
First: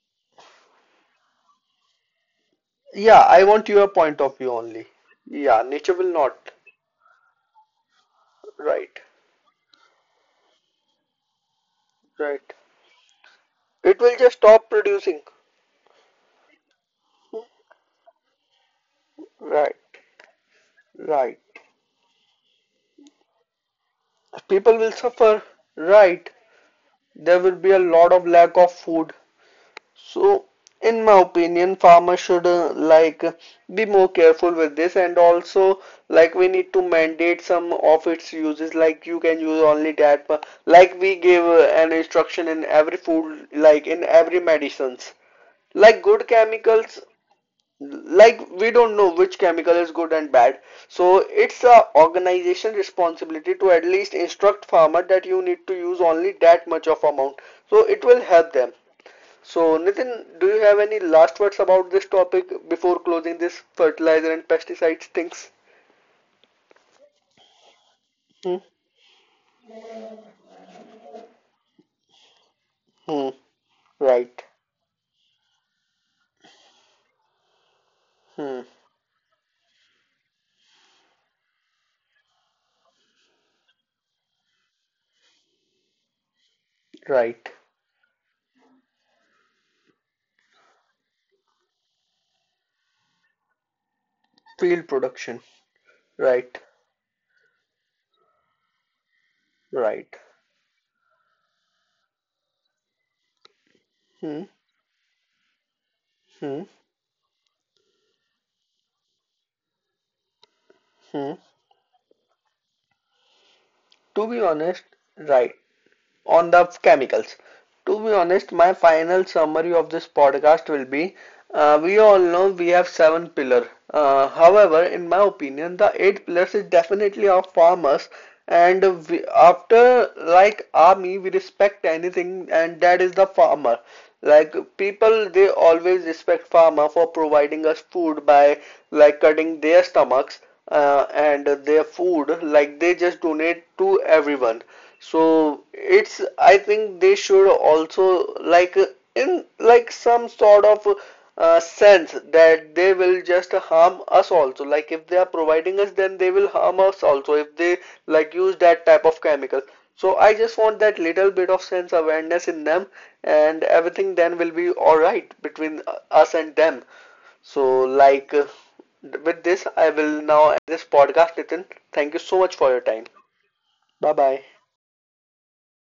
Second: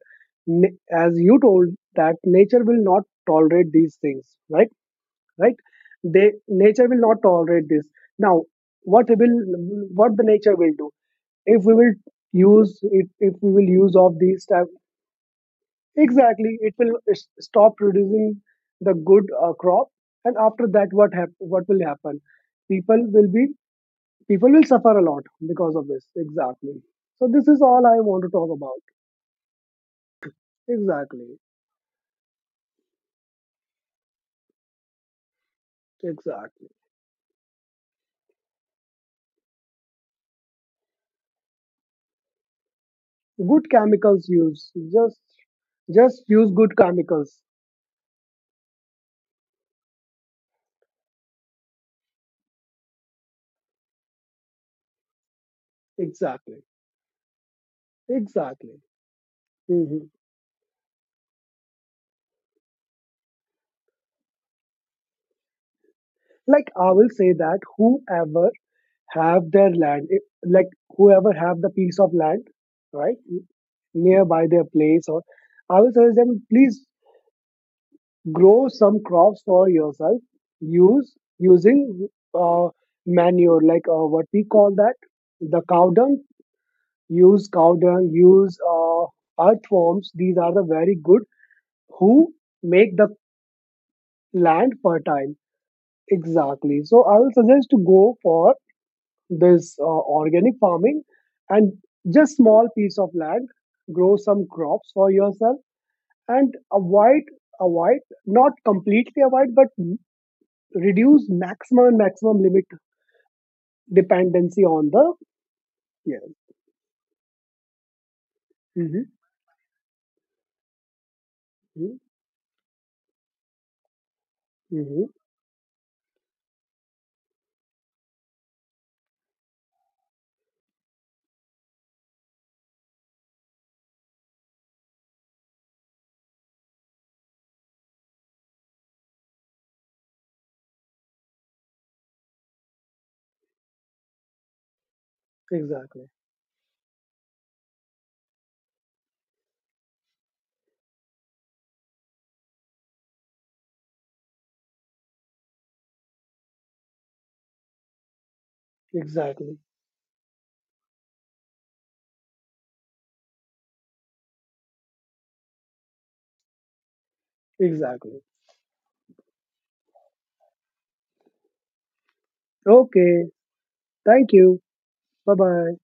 [SPEAKER 2] na- as you told that nature will not
[SPEAKER 1] Yeah, I want
[SPEAKER 2] tolerate
[SPEAKER 1] your
[SPEAKER 2] these
[SPEAKER 1] point
[SPEAKER 2] things,
[SPEAKER 1] of view
[SPEAKER 2] right.
[SPEAKER 1] only.
[SPEAKER 2] Right.
[SPEAKER 1] Yeah, nature will
[SPEAKER 2] they
[SPEAKER 1] not.
[SPEAKER 2] Nature will not tolerate this now.
[SPEAKER 1] Right,
[SPEAKER 2] what will what the nature will do, if we will
[SPEAKER 1] right.
[SPEAKER 2] use if we will use
[SPEAKER 1] It will
[SPEAKER 2] of
[SPEAKER 1] just
[SPEAKER 2] these
[SPEAKER 1] stop
[SPEAKER 2] type?
[SPEAKER 1] producing.
[SPEAKER 2] Exactly, it will stop producing the good
[SPEAKER 1] Right,
[SPEAKER 2] crop. And after that
[SPEAKER 1] right.
[SPEAKER 2] what will happen? People will be people will
[SPEAKER 1] People will
[SPEAKER 2] suffer a lot
[SPEAKER 1] suffer.
[SPEAKER 2] because of this.
[SPEAKER 1] Right.
[SPEAKER 2] Exactly. So
[SPEAKER 1] There
[SPEAKER 2] this
[SPEAKER 1] will
[SPEAKER 2] is
[SPEAKER 1] be a
[SPEAKER 2] all I
[SPEAKER 1] lot
[SPEAKER 2] want
[SPEAKER 1] of
[SPEAKER 2] to
[SPEAKER 1] lack
[SPEAKER 2] talk
[SPEAKER 1] of
[SPEAKER 2] about.
[SPEAKER 1] food. So, in my
[SPEAKER 2] Exactly,
[SPEAKER 1] opinion, farmers should like be more careful with this, and also like we
[SPEAKER 2] exactly.
[SPEAKER 1] need to mandate some of its uses. Like you can use only that, but like we give an instruction in every food,
[SPEAKER 2] Good
[SPEAKER 1] like in
[SPEAKER 2] chemicals
[SPEAKER 1] every
[SPEAKER 2] use,
[SPEAKER 1] medicines
[SPEAKER 2] just
[SPEAKER 1] like
[SPEAKER 2] just
[SPEAKER 1] good
[SPEAKER 2] use good
[SPEAKER 1] chemicals,
[SPEAKER 2] chemicals.
[SPEAKER 1] like we don't know which chemical is good and bad. So it's a organization responsibility to at least instruct farmer that you need to use only
[SPEAKER 2] Exactly,
[SPEAKER 1] that much of amount, so it will help them.
[SPEAKER 2] exactly.
[SPEAKER 1] So Nitin,
[SPEAKER 2] Mhm.
[SPEAKER 1] do you have any last words about this topic before closing this fertilizer and pesticides things?
[SPEAKER 2] Like, I will say that whoever
[SPEAKER 1] Hmm.
[SPEAKER 2] have their land, like, whoever have the piece of land, right,
[SPEAKER 1] Hmm.
[SPEAKER 2] nearby
[SPEAKER 1] Right.
[SPEAKER 2] their place, or I will suggest them please
[SPEAKER 1] Hmm.
[SPEAKER 2] grow some crops for yourself. Use Using uh, manure, like, what we call that, the cow dung, use
[SPEAKER 1] Right.
[SPEAKER 2] cow dung, use earthworms. These are the very good who make the land
[SPEAKER 1] Field
[SPEAKER 2] fertile.
[SPEAKER 1] production. Right.
[SPEAKER 2] Exactly. So I will suggest to go for this
[SPEAKER 1] Right.
[SPEAKER 2] organic farming and just small piece of land, grow
[SPEAKER 1] Hmm.
[SPEAKER 2] some crops for yourself, and
[SPEAKER 1] Hmm.
[SPEAKER 2] avoid not completely, avoid but reduce
[SPEAKER 1] Hmm.
[SPEAKER 2] maximum and maximum limit
[SPEAKER 1] To be
[SPEAKER 2] dependency
[SPEAKER 1] honest.
[SPEAKER 2] on the,
[SPEAKER 1] Right.
[SPEAKER 2] yeah,
[SPEAKER 1] On the chemicals. To be honest, my
[SPEAKER 2] mm-hmm.
[SPEAKER 1] final summary of this podcast will be we all know we have seven pillars. However,
[SPEAKER 2] Mm-hmm.
[SPEAKER 1] in my opinion, the eight pillars is definitely of farmers. And we, after like army, we respect anything, and that is the farmer. Like people, they always respect farmer for providing us food by like cutting their stomachs and their food. Like they just donate to everyone. So
[SPEAKER 2] Exactly,
[SPEAKER 1] it's I think they should also like in like some sort of sense that they will just harm us also. Like if they are providing us, then they will harm us also if they like use that type of
[SPEAKER 2] exactly,
[SPEAKER 1] chemical. So I just want that little bit of sense awareness in them, and everything then will be all right between us and them. So,
[SPEAKER 2] exactly.
[SPEAKER 1] like, with this, I will now end this podcast, Nitin. Thank you so much for your time.
[SPEAKER 2] Okay.
[SPEAKER 1] Bye
[SPEAKER 2] Thank
[SPEAKER 1] bye.
[SPEAKER 2] you. Bye bye.